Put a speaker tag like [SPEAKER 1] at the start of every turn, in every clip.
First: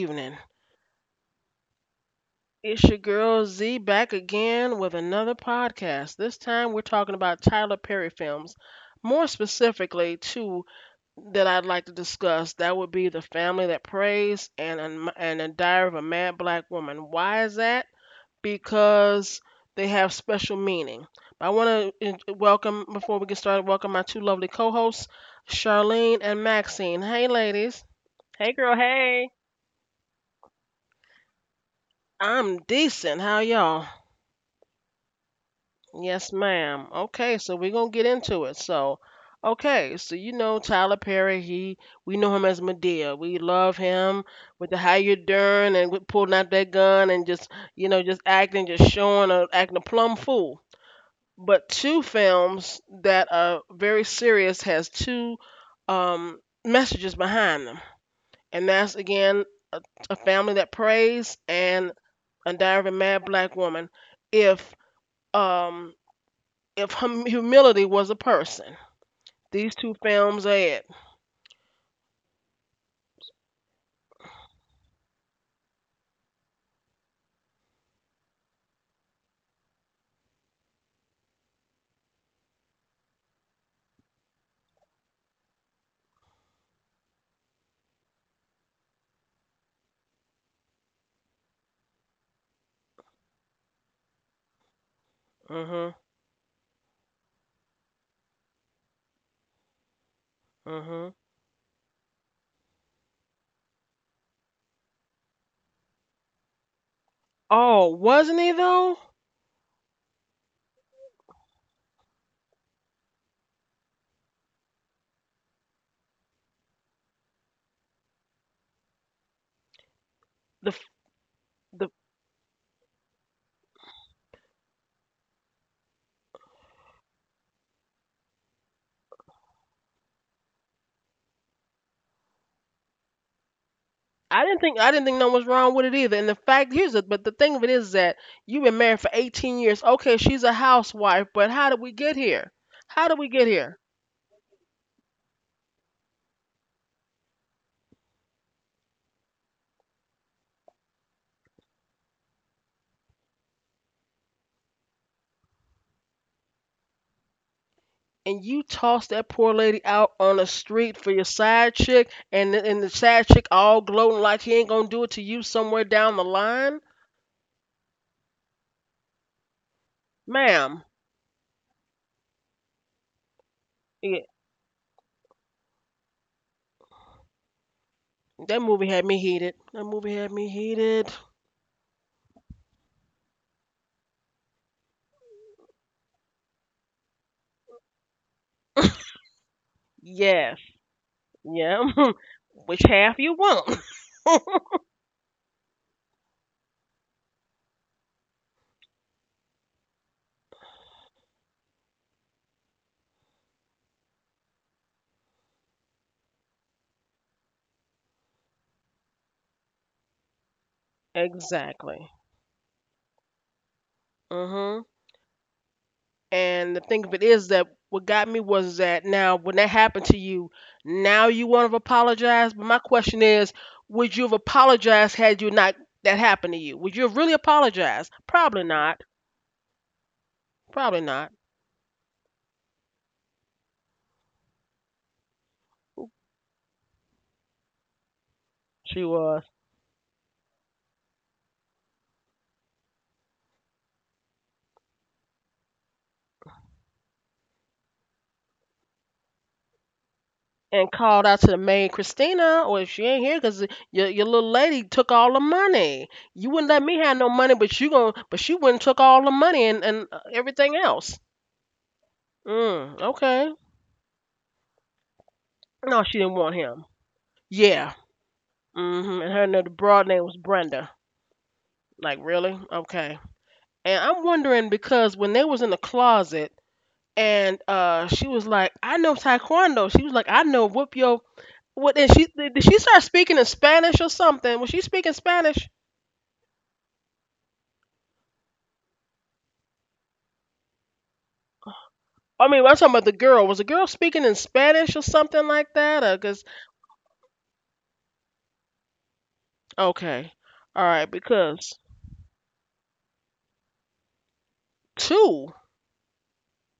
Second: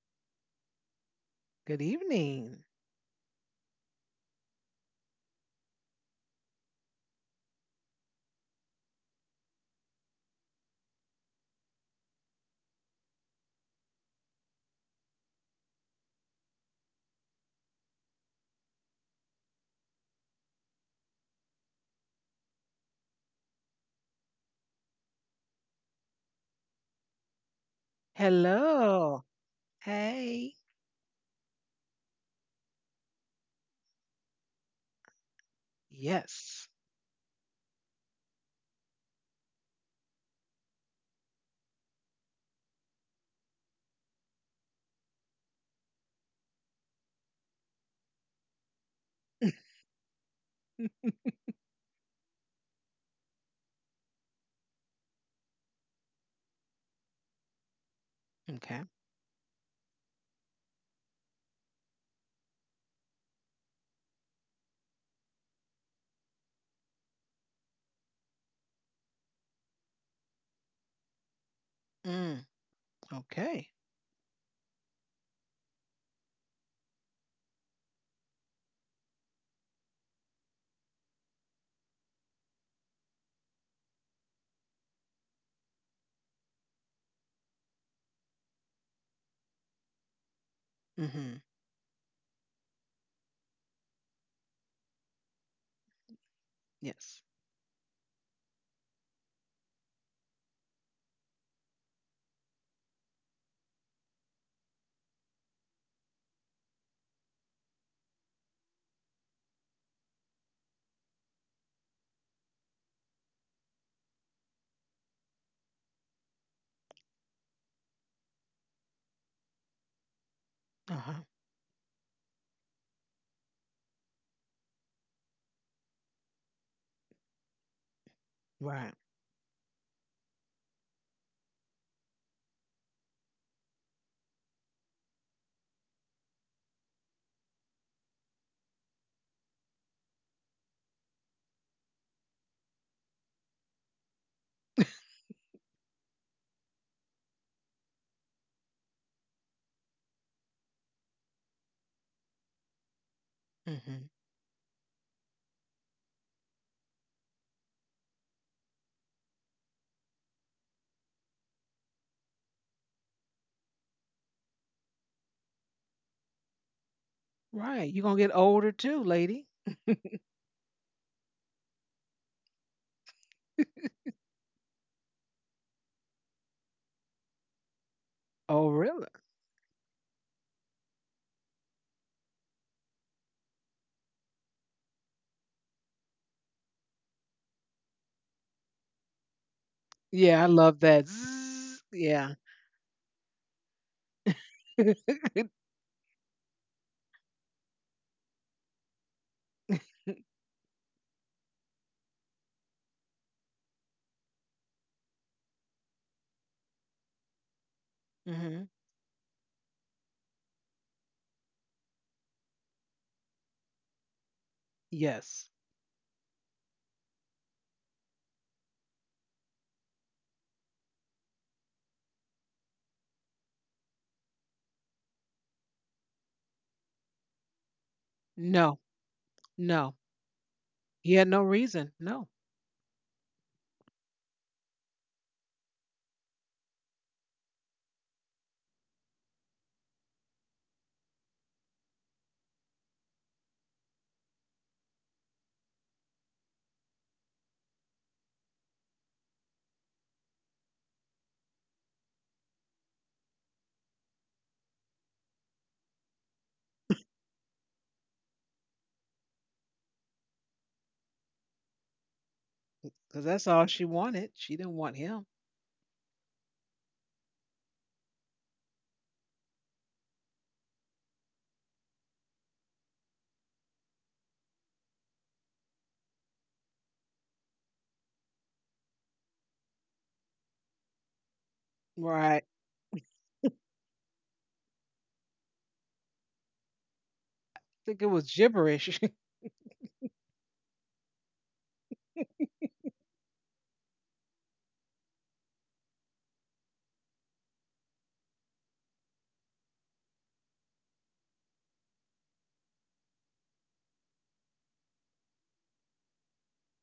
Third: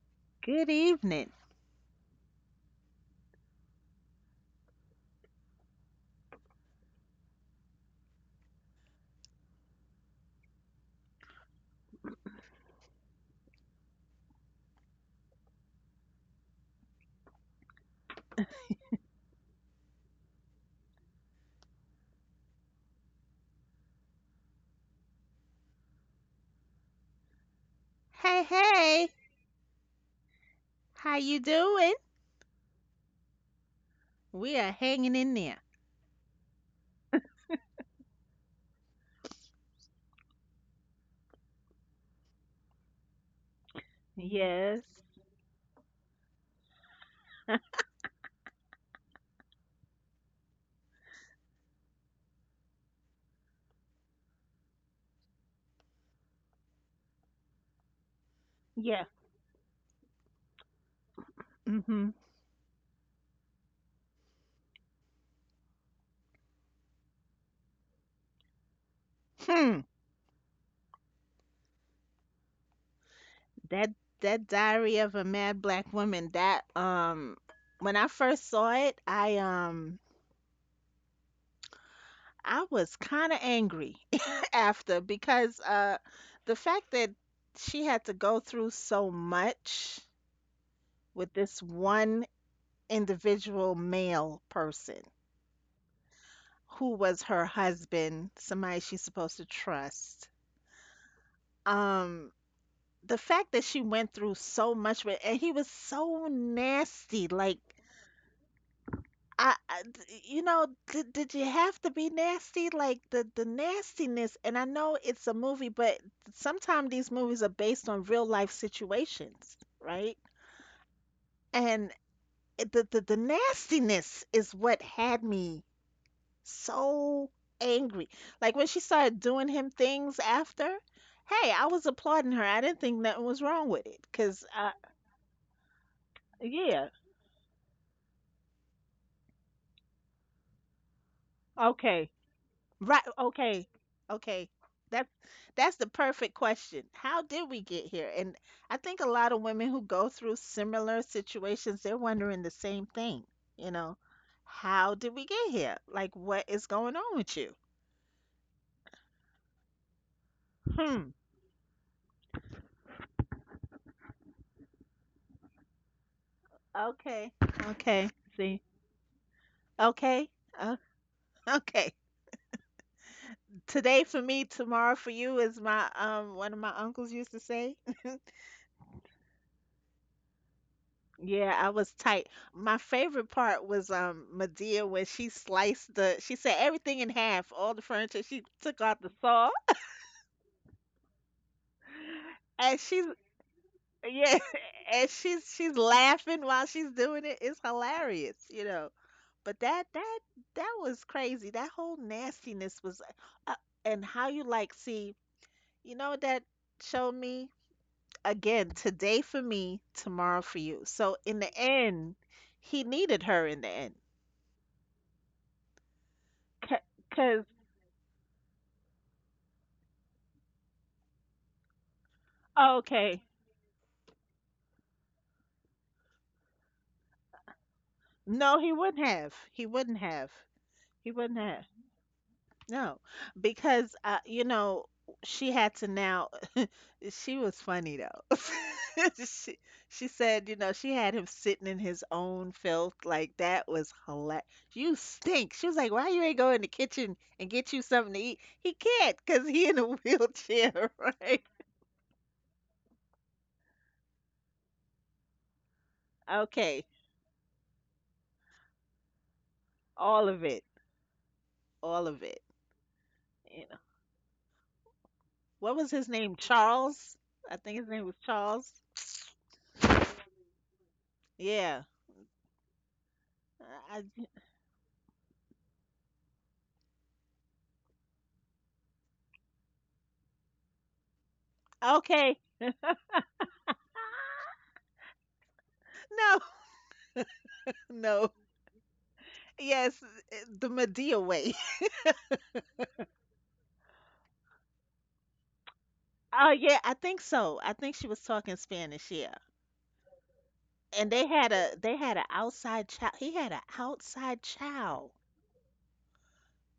[SPEAKER 1] evening.
[SPEAKER 2] Good evening.
[SPEAKER 3] Good evening.
[SPEAKER 1] It's your girl Z back again with another podcast. This time we're talking about Tyler Perry films. More specifically, two that I'd like to discuss. That would be The Family That Prays and The Diary of a Mad Black Woman. Why is that? Because they have special meaning. I want to welcome before we get started. Welcome my two lovely co-hosts, Charlene and Maxine. Hey, ladies.
[SPEAKER 2] Hey,
[SPEAKER 1] Hey girl,
[SPEAKER 2] hey.
[SPEAKER 3] Hello.
[SPEAKER 1] hey.
[SPEAKER 3] Hey.
[SPEAKER 2] How you doing?
[SPEAKER 1] I'm decent. How y'all?
[SPEAKER 2] We are hanging in there.
[SPEAKER 1] Yes,
[SPEAKER 3] Yes.
[SPEAKER 1] ma'am. Okay, so we're gonna get into it. So, okay, so you know Tyler Perry, he we know him as Madea. We love him with the
[SPEAKER 2] Yes.
[SPEAKER 1] how you doing and with pulling out that gun and just you know just acting, just showing, acting a plumb fool. But two films that are very serious has two um, messages behind them, and
[SPEAKER 3] Okay.
[SPEAKER 1] that's
[SPEAKER 2] Yeah.
[SPEAKER 1] again a, a family that prays and
[SPEAKER 2] Mm-hmm.
[SPEAKER 1] a diary of a mad black woman. If um, if humility was a person.
[SPEAKER 2] Hmm.
[SPEAKER 1] These two films are it.
[SPEAKER 3] Mm. Okay.
[SPEAKER 2] That that Diary of a Mad Black Woman. That When I first saw it, I was kind of angry after because the fact that she had to go through so much with
[SPEAKER 3] Mm-hmm.
[SPEAKER 2] this one individual male person,
[SPEAKER 1] Mhm.
[SPEAKER 2] who
[SPEAKER 3] Yes.
[SPEAKER 2] was her husband, somebody she's supposed to trust.
[SPEAKER 1] Mhm.
[SPEAKER 2] Um, the fact that she went through so much with, and he was so nasty. Like,
[SPEAKER 1] Oh, wasn't he though?
[SPEAKER 2] you know, did you have to be nasty? Like the nastiness. And I know it's a movie, but sometimes these movies are based on real life situations, right?
[SPEAKER 1] The f-
[SPEAKER 3] Uh-huh.
[SPEAKER 2] And
[SPEAKER 1] the
[SPEAKER 2] the nastiness is what had me so angry. Like when she
[SPEAKER 3] Right.
[SPEAKER 2] started doing him things after, hey, I was applauding her. I didn't think nothing was wrong with it. Cause
[SPEAKER 1] I didn't think nothing was wrong with it either. And the fact
[SPEAKER 2] yeah,
[SPEAKER 1] here's it, but the thing of it is that you've been married for 18 years. Okay, she's a housewife, but how did we
[SPEAKER 2] okay,
[SPEAKER 1] get here?
[SPEAKER 2] right,
[SPEAKER 1] How did we get
[SPEAKER 2] okay,
[SPEAKER 1] here?
[SPEAKER 2] okay. That's that's the perfect question. How did we get here? And I think a lot of women who go through similar situations, they're wondering the same thing. You know,
[SPEAKER 3] Mm-hmm.
[SPEAKER 2] how did we get here? Like, what is going on with you?
[SPEAKER 1] And you tossed that poor lady out on the street
[SPEAKER 2] Hmm.
[SPEAKER 1] for your side chick, and the side chick all gloating like he ain't gonna do it to you somewhere down the line,
[SPEAKER 2] Okay.
[SPEAKER 3] Right. You're
[SPEAKER 2] Okay.
[SPEAKER 3] gonna get
[SPEAKER 2] See.
[SPEAKER 3] older too, lady.
[SPEAKER 2] Okay. Uh,
[SPEAKER 1] ma'am.
[SPEAKER 2] okay. Today for
[SPEAKER 1] Yeah,
[SPEAKER 2] me, tomorrow for you is my one of my uncles used to say.
[SPEAKER 1] that
[SPEAKER 3] Oh,
[SPEAKER 1] movie
[SPEAKER 3] really?
[SPEAKER 1] had me heated. That movie had me heated.
[SPEAKER 2] Yeah, I was tight. My favorite part was Medea when she sliced the she said everything in half, all the furniture. She took out the saw
[SPEAKER 3] Yeah, I
[SPEAKER 1] Yes.
[SPEAKER 3] love that. Zzz.
[SPEAKER 1] Yeah.
[SPEAKER 3] Yeah.
[SPEAKER 2] and
[SPEAKER 1] Which half you want?
[SPEAKER 2] yeah, and
[SPEAKER 3] hmm
[SPEAKER 2] she's laughing while she's doing it. It's hilarious, you know. But that was crazy. That whole nastiness was uh, and how you like see, you know what that showed me? Again, today for me, tomorrow for you. So in the
[SPEAKER 1] Exactly.
[SPEAKER 2] end, he needed her in the end.
[SPEAKER 1] Mhm.
[SPEAKER 3] Yes.
[SPEAKER 1] And the thing of it
[SPEAKER 2] Because,
[SPEAKER 1] is that what got me was that now when that happened to you, now you want to apologize. But my
[SPEAKER 2] okay.
[SPEAKER 1] question is, would you have apologized had you not that happened to you? Would you have really apologized?
[SPEAKER 2] No,
[SPEAKER 1] Probably
[SPEAKER 2] he
[SPEAKER 3] No.
[SPEAKER 2] wouldn't
[SPEAKER 1] not.
[SPEAKER 2] have. He wouldn't
[SPEAKER 3] No.
[SPEAKER 2] have.
[SPEAKER 1] Probably
[SPEAKER 2] He
[SPEAKER 3] He had
[SPEAKER 1] not.
[SPEAKER 2] wouldn't
[SPEAKER 3] no
[SPEAKER 2] have.
[SPEAKER 3] reason. No.
[SPEAKER 2] No. Because, you know, she had to now, she was funny though.
[SPEAKER 1] She was.
[SPEAKER 2] she, she said, you know, she had him sitting in his own filth. Like, that was hilarious. You stink. She was like, why you ain't go in the kitchen and get you something to eat? He can't because he in a wheelchair,
[SPEAKER 1] And called
[SPEAKER 2] right?
[SPEAKER 1] out to the maid, Christina, or if she ain't here, cause your little lady took all the money. You wouldn't
[SPEAKER 2] Okay,
[SPEAKER 1] let me have no money, but you gon' but she wouldn't took all the money and
[SPEAKER 2] all of it,
[SPEAKER 1] everything else.
[SPEAKER 2] all of it.
[SPEAKER 1] Mm,
[SPEAKER 3] Because that's
[SPEAKER 1] okay.
[SPEAKER 2] You
[SPEAKER 3] all
[SPEAKER 2] know,
[SPEAKER 3] she wanted. She didn't want him.
[SPEAKER 2] what was
[SPEAKER 1] No,
[SPEAKER 2] his
[SPEAKER 1] she
[SPEAKER 2] name?
[SPEAKER 1] didn't want him.
[SPEAKER 2] Charles? I think his
[SPEAKER 1] Yeah.
[SPEAKER 2] name was Charles.
[SPEAKER 1] hmm And her another broad name was Brenda.
[SPEAKER 2] Yeah.
[SPEAKER 1] Like really? Okay.
[SPEAKER 2] I,
[SPEAKER 1] And I'm wondering because when they was in the closet and she was like, I know taekwondo. She was like, I know whoop yo. What and she
[SPEAKER 2] okay.
[SPEAKER 3] Right. I
[SPEAKER 1] did she start speaking in Spanish or something? Was she speaking Spanish?
[SPEAKER 2] No,
[SPEAKER 3] think it was
[SPEAKER 2] no.
[SPEAKER 3] gibberish.
[SPEAKER 2] Yes, the Medea way.
[SPEAKER 1] I mean, I'm talking about the girl. Was the girl speaking in Spanish or something like that? Or cause
[SPEAKER 2] Oh yeah, I think so. I think she was talking Spanish. Yeah.
[SPEAKER 1] okay, all right,
[SPEAKER 2] And
[SPEAKER 1] because
[SPEAKER 2] they had an outside child. He had an outside child.
[SPEAKER 1] two,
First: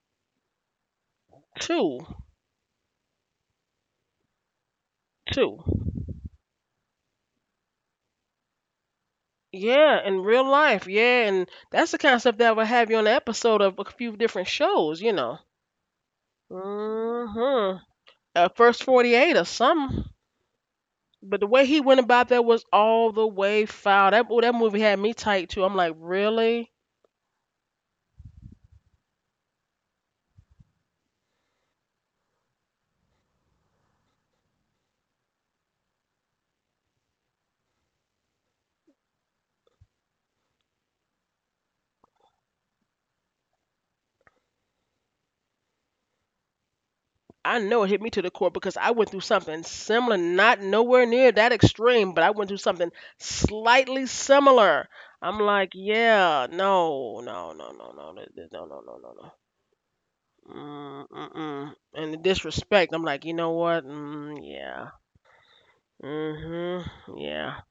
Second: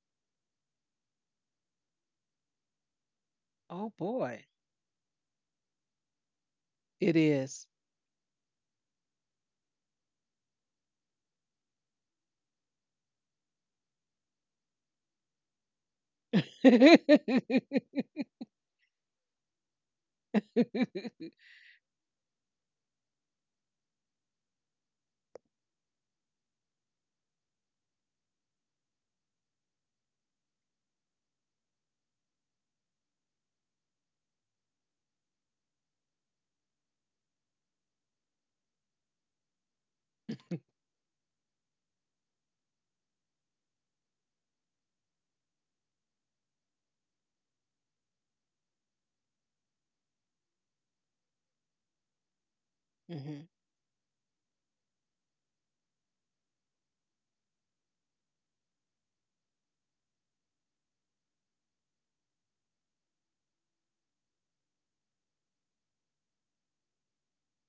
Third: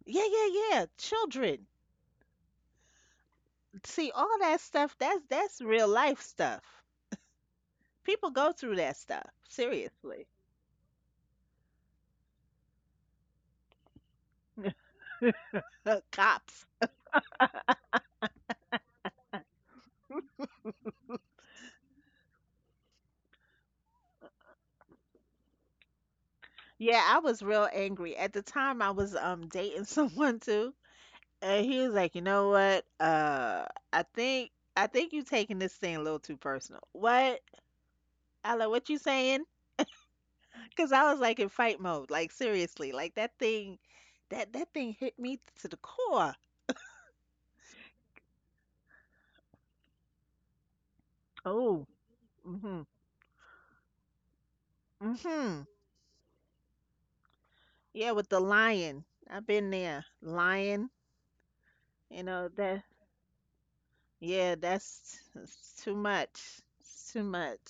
[SPEAKER 2] Yeah, yeah, yeah. Children.
[SPEAKER 1] two,
[SPEAKER 3] Oh
[SPEAKER 2] See, all
[SPEAKER 3] boy.
[SPEAKER 2] that stuff. That's
[SPEAKER 1] two.
[SPEAKER 2] that's real life stuff.
[SPEAKER 3] It is.
[SPEAKER 2] People go through that stuff.
[SPEAKER 1] Yeah, in
[SPEAKER 2] Seriously.
[SPEAKER 1] real life, yeah, and that's the kind of stuff that would have you on an episode of a few different shows, you know.
[SPEAKER 2] Cops.
[SPEAKER 1] Mm-hmm. First 48 or something. But the way he went about that was all the way foul. That ooh, that movie had me tight too. I'm like, really?
[SPEAKER 2] Yeah, I was real angry. At the time, I was dating someone too, and he was like, "You know what? I think you taking this thing a little too personal." What? I like what you saying? Cause I was like in fight mode, like seriously, like that thing, that thing hit me to the core.
[SPEAKER 1] I know it hit me to the core because I went through something similar, not nowhere near that
[SPEAKER 2] Oh,
[SPEAKER 1] extreme, but I went through
[SPEAKER 2] mhm,
[SPEAKER 1] something
[SPEAKER 3] hmm
[SPEAKER 1] slightly similar. I'm
[SPEAKER 2] mhm.
[SPEAKER 1] like, yeah, no, no, no, no, no,
[SPEAKER 2] Yeah,
[SPEAKER 1] no,
[SPEAKER 2] with the
[SPEAKER 1] no, no, no,
[SPEAKER 2] lion,
[SPEAKER 1] no, no.
[SPEAKER 2] I've been there. Lion,
[SPEAKER 1] Mm, mm-mm. And the
[SPEAKER 2] you know that.
[SPEAKER 1] disrespect, I'm like, you know what? Mm,
[SPEAKER 2] Yeah,
[SPEAKER 1] yeah.
[SPEAKER 2] that's too much. It's
[SPEAKER 1] Mm-hmm.
[SPEAKER 2] too much.
[SPEAKER 1] Yeah.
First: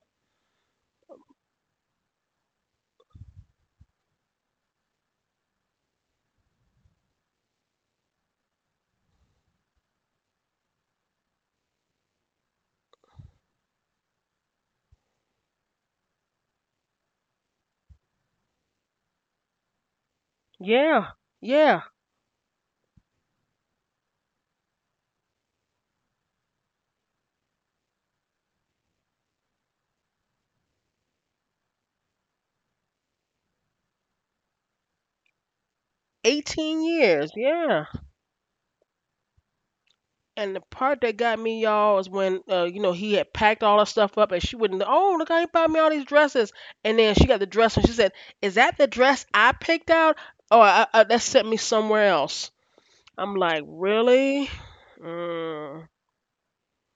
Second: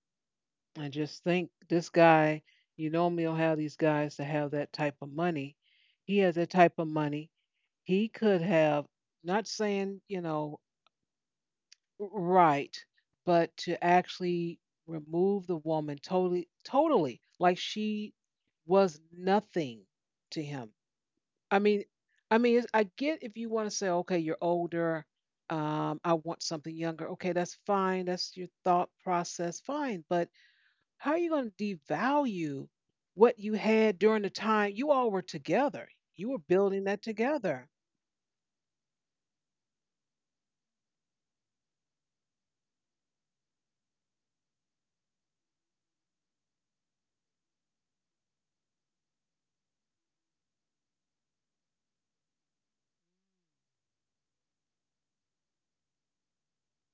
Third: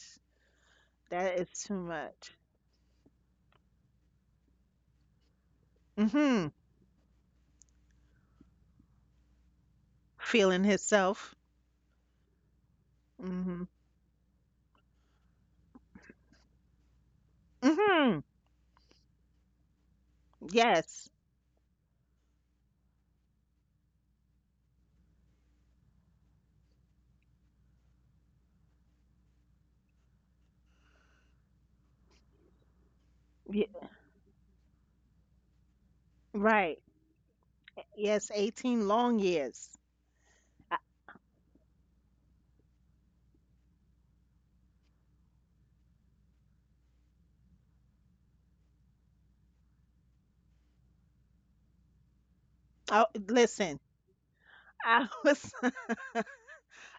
[SPEAKER 3] I just
[SPEAKER 2] That is
[SPEAKER 3] think
[SPEAKER 2] too
[SPEAKER 3] this
[SPEAKER 2] much.
[SPEAKER 3] guy, you normally don't have these guys to have that type of money. He has
[SPEAKER 2] Mhm.
[SPEAKER 3] that type of money. He could have, not saying, you know,
[SPEAKER 2] Feeling hisself.
[SPEAKER 3] right, but
[SPEAKER 2] Mhm.
[SPEAKER 3] to actually remove the woman totally, totally, like she
[SPEAKER 2] Mhm.
[SPEAKER 3] was nothing to him.
[SPEAKER 2] Yes.
[SPEAKER 1] Yeah.
[SPEAKER 3] I mean,
[SPEAKER 1] Yeah.
[SPEAKER 3] I mean, it's- I get if you want to say, okay, you're older, I want something younger. Okay, that's fine. That's your thought process, fine. But how are you going to devalue what you
[SPEAKER 2] Ye-
[SPEAKER 3] had during the time you all were together? You were
[SPEAKER 2] right.
[SPEAKER 1] 18
[SPEAKER 3] building that
[SPEAKER 1] years.
[SPEAKER 3] together.
[SPEAKER 1] Yeah.
[SPEAKER 2] Yes, 18 long years.
[SPEAKER 1] And the
[SPEAKER 2] I,
[SPEAKER 1] part that got me, y'all, is when you know he had packed all her stuff up, and she wouldn't. Oh, look, I bought me all these dresses, and then she got the dress, and she said, "Is that the dress I picked out, that sent me somewhere else?" I'm like,
[SPEAKER 2] listen,
[SPEAKER 1] "Really?
[SPEAKER 2] I was
[SPEAKER 1] Mm,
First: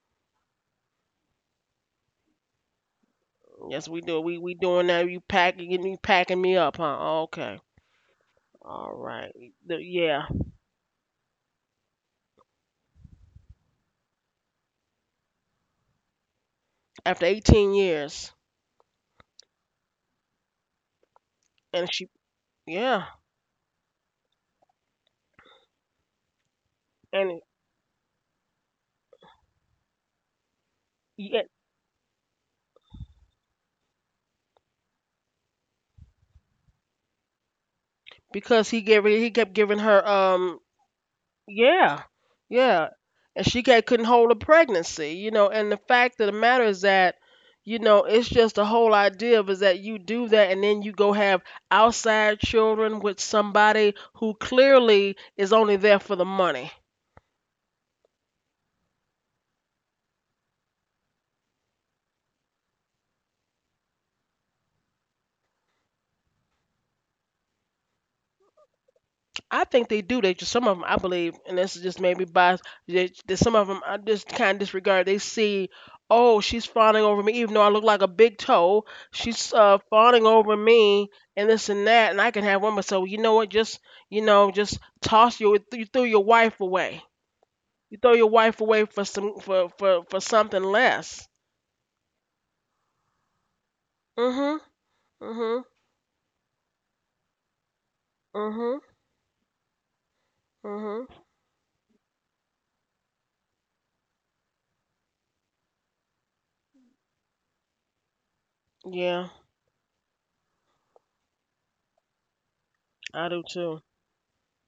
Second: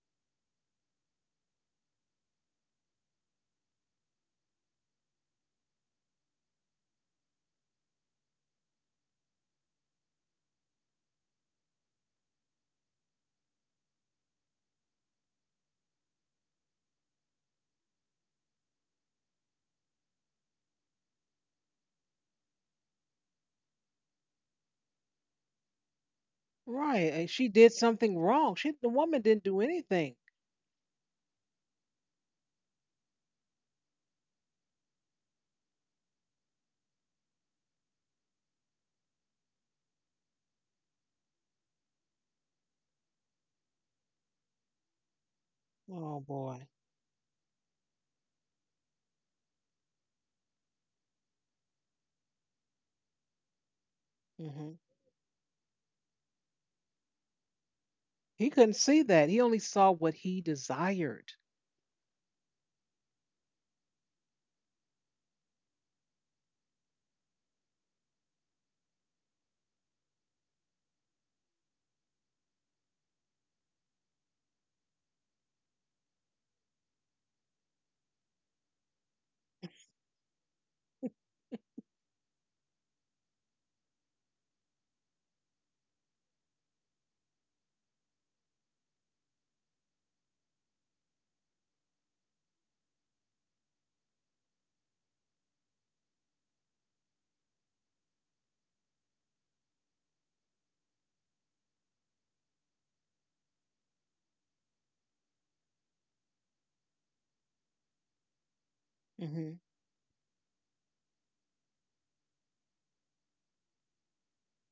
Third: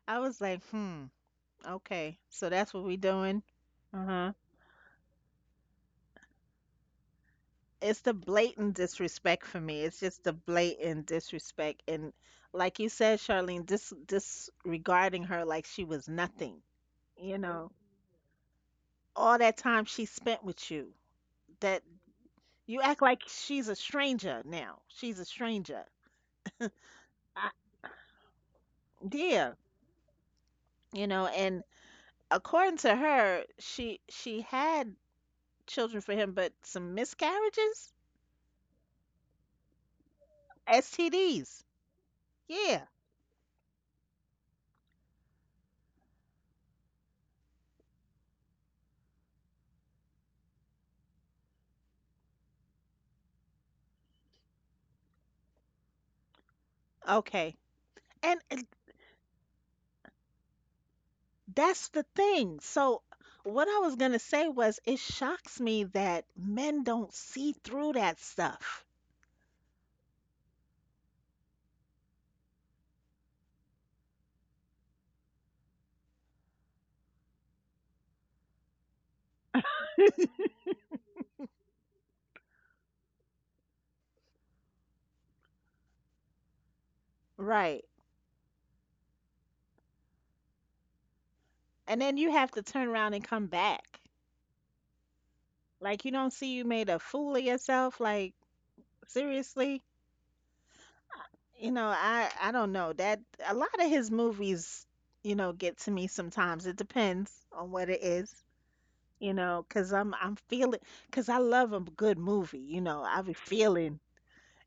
[SPEAKER 2] I was like, "Hmm, okay. So that's what we doing?"
[SPEAKER 1] yes, we do.
[SPEAKER 2] Uh-huh.
[SPEAKER 1] We doing that. You packing me up, huh? Okay,
[SPEAKER 2] It's the blatant
[SPEAKER 1] all right.
[SPEAKER 2] disrespect for
[SPEAKER 1] The-
[SPEAKER 2] me. It's just
[SPEAKER 1] yeah.
[SPEAKER 2] the blatant disrespect and like you said, Charlene, disregarding her like she was nothing,
[SPEAKER 1] After
[SPEAKER 2] you
[SPEAKER 1] 18
[SPEAKER 2] know.
[SPEAKER 1] years,
[SPEAKER 2] All that time she spent with you. That
[SPEAKER 1] and she,
[SPEAKER 2] you act
[SPEAKER 1] yeah,
[SPEAKER 2] like she's a stranger now. She's a stranger.
[SPEAKER 3] Right. And
[SPEAKER 1] and
[SPEAKER 3] she
[SPEAKER 2] I,
[SPEAKER 3] did something wrong. She the woman didn't do
[SPEAKER 2] yeah,
[SPEAKER 3] anything.
[SPEAKER 2] you know,
[SPEAKER 1] yeah,
[SPEAKER 2] and according to her, she had children for him, but some miscarriages,
[SPEAKER 1] because he kept giving her
[SPEAKER 2] STDs.
[SPEAKER 1] Yeah,
[SPEAKER 2] Yeah.
[SPEAKER 1] yeah. And she couldn't hold a pregnancy, you know. And the
[SPEAKER 3] Oh
[SPEAKER 1] fact of the
[SPEAKER 3] boy.
[SPEAKER 1] matter is that, you know, it's just the whole idea of is that you do that and then you go have outside children with somebody who
[SPEAKER 3] Hmm
[SPEAKER 1] clearly is only there for the money.
[SPEAKER 2] Okay. And
[SPEAKER 3] He
[SPEAKER 2] and
[SPEAKER 3] couldn't see that. He only saw what he desired.
[SPEAKER 2] that's the thing. So what I was gonna say was, it shocks me that men don't see through that stuff.
[SPEAKER 1] I think they do. They just some of them, I believe, and this is just maybe bias. That some of them I just kind of disregard. They see, oh, she's fawning over me, even though I look like a big toe. She's fawning over me, and this and that, and I can have one. But so you know what? Just you know, just toss your you threw your wife away.
[SPEAKER 2] Right.
[SPEAKER 1] You throw your wife away for some for something less.
[SPEAKER 2] And then you have to turn around and come back.
[SPEAKER 1] Mhm. Mhm.
[SPEAKER 2] Like you don't see you made a fool of yourself. Like
[SPEAKER 1] Mhm.
[SPEAKER 2] seriously.
[SPEAKER 1] Mhm.
[SPEAKER 2] You know, I don't know that a lot of his movies, you know, get to me sometimes. It depends on what it is,
[SPEAKER 1] Yeah,
[SPEAKER 2] you
[SPEAKER 3] Hmm
[SPEAKER 2] know, because I 'cause I'm feeling cause I love a good movie, you know. I
[SPEAKER 1] I
[SPEAKER 2] be
[SPEAKER 1] do too.
[SPEAKER 2] feeling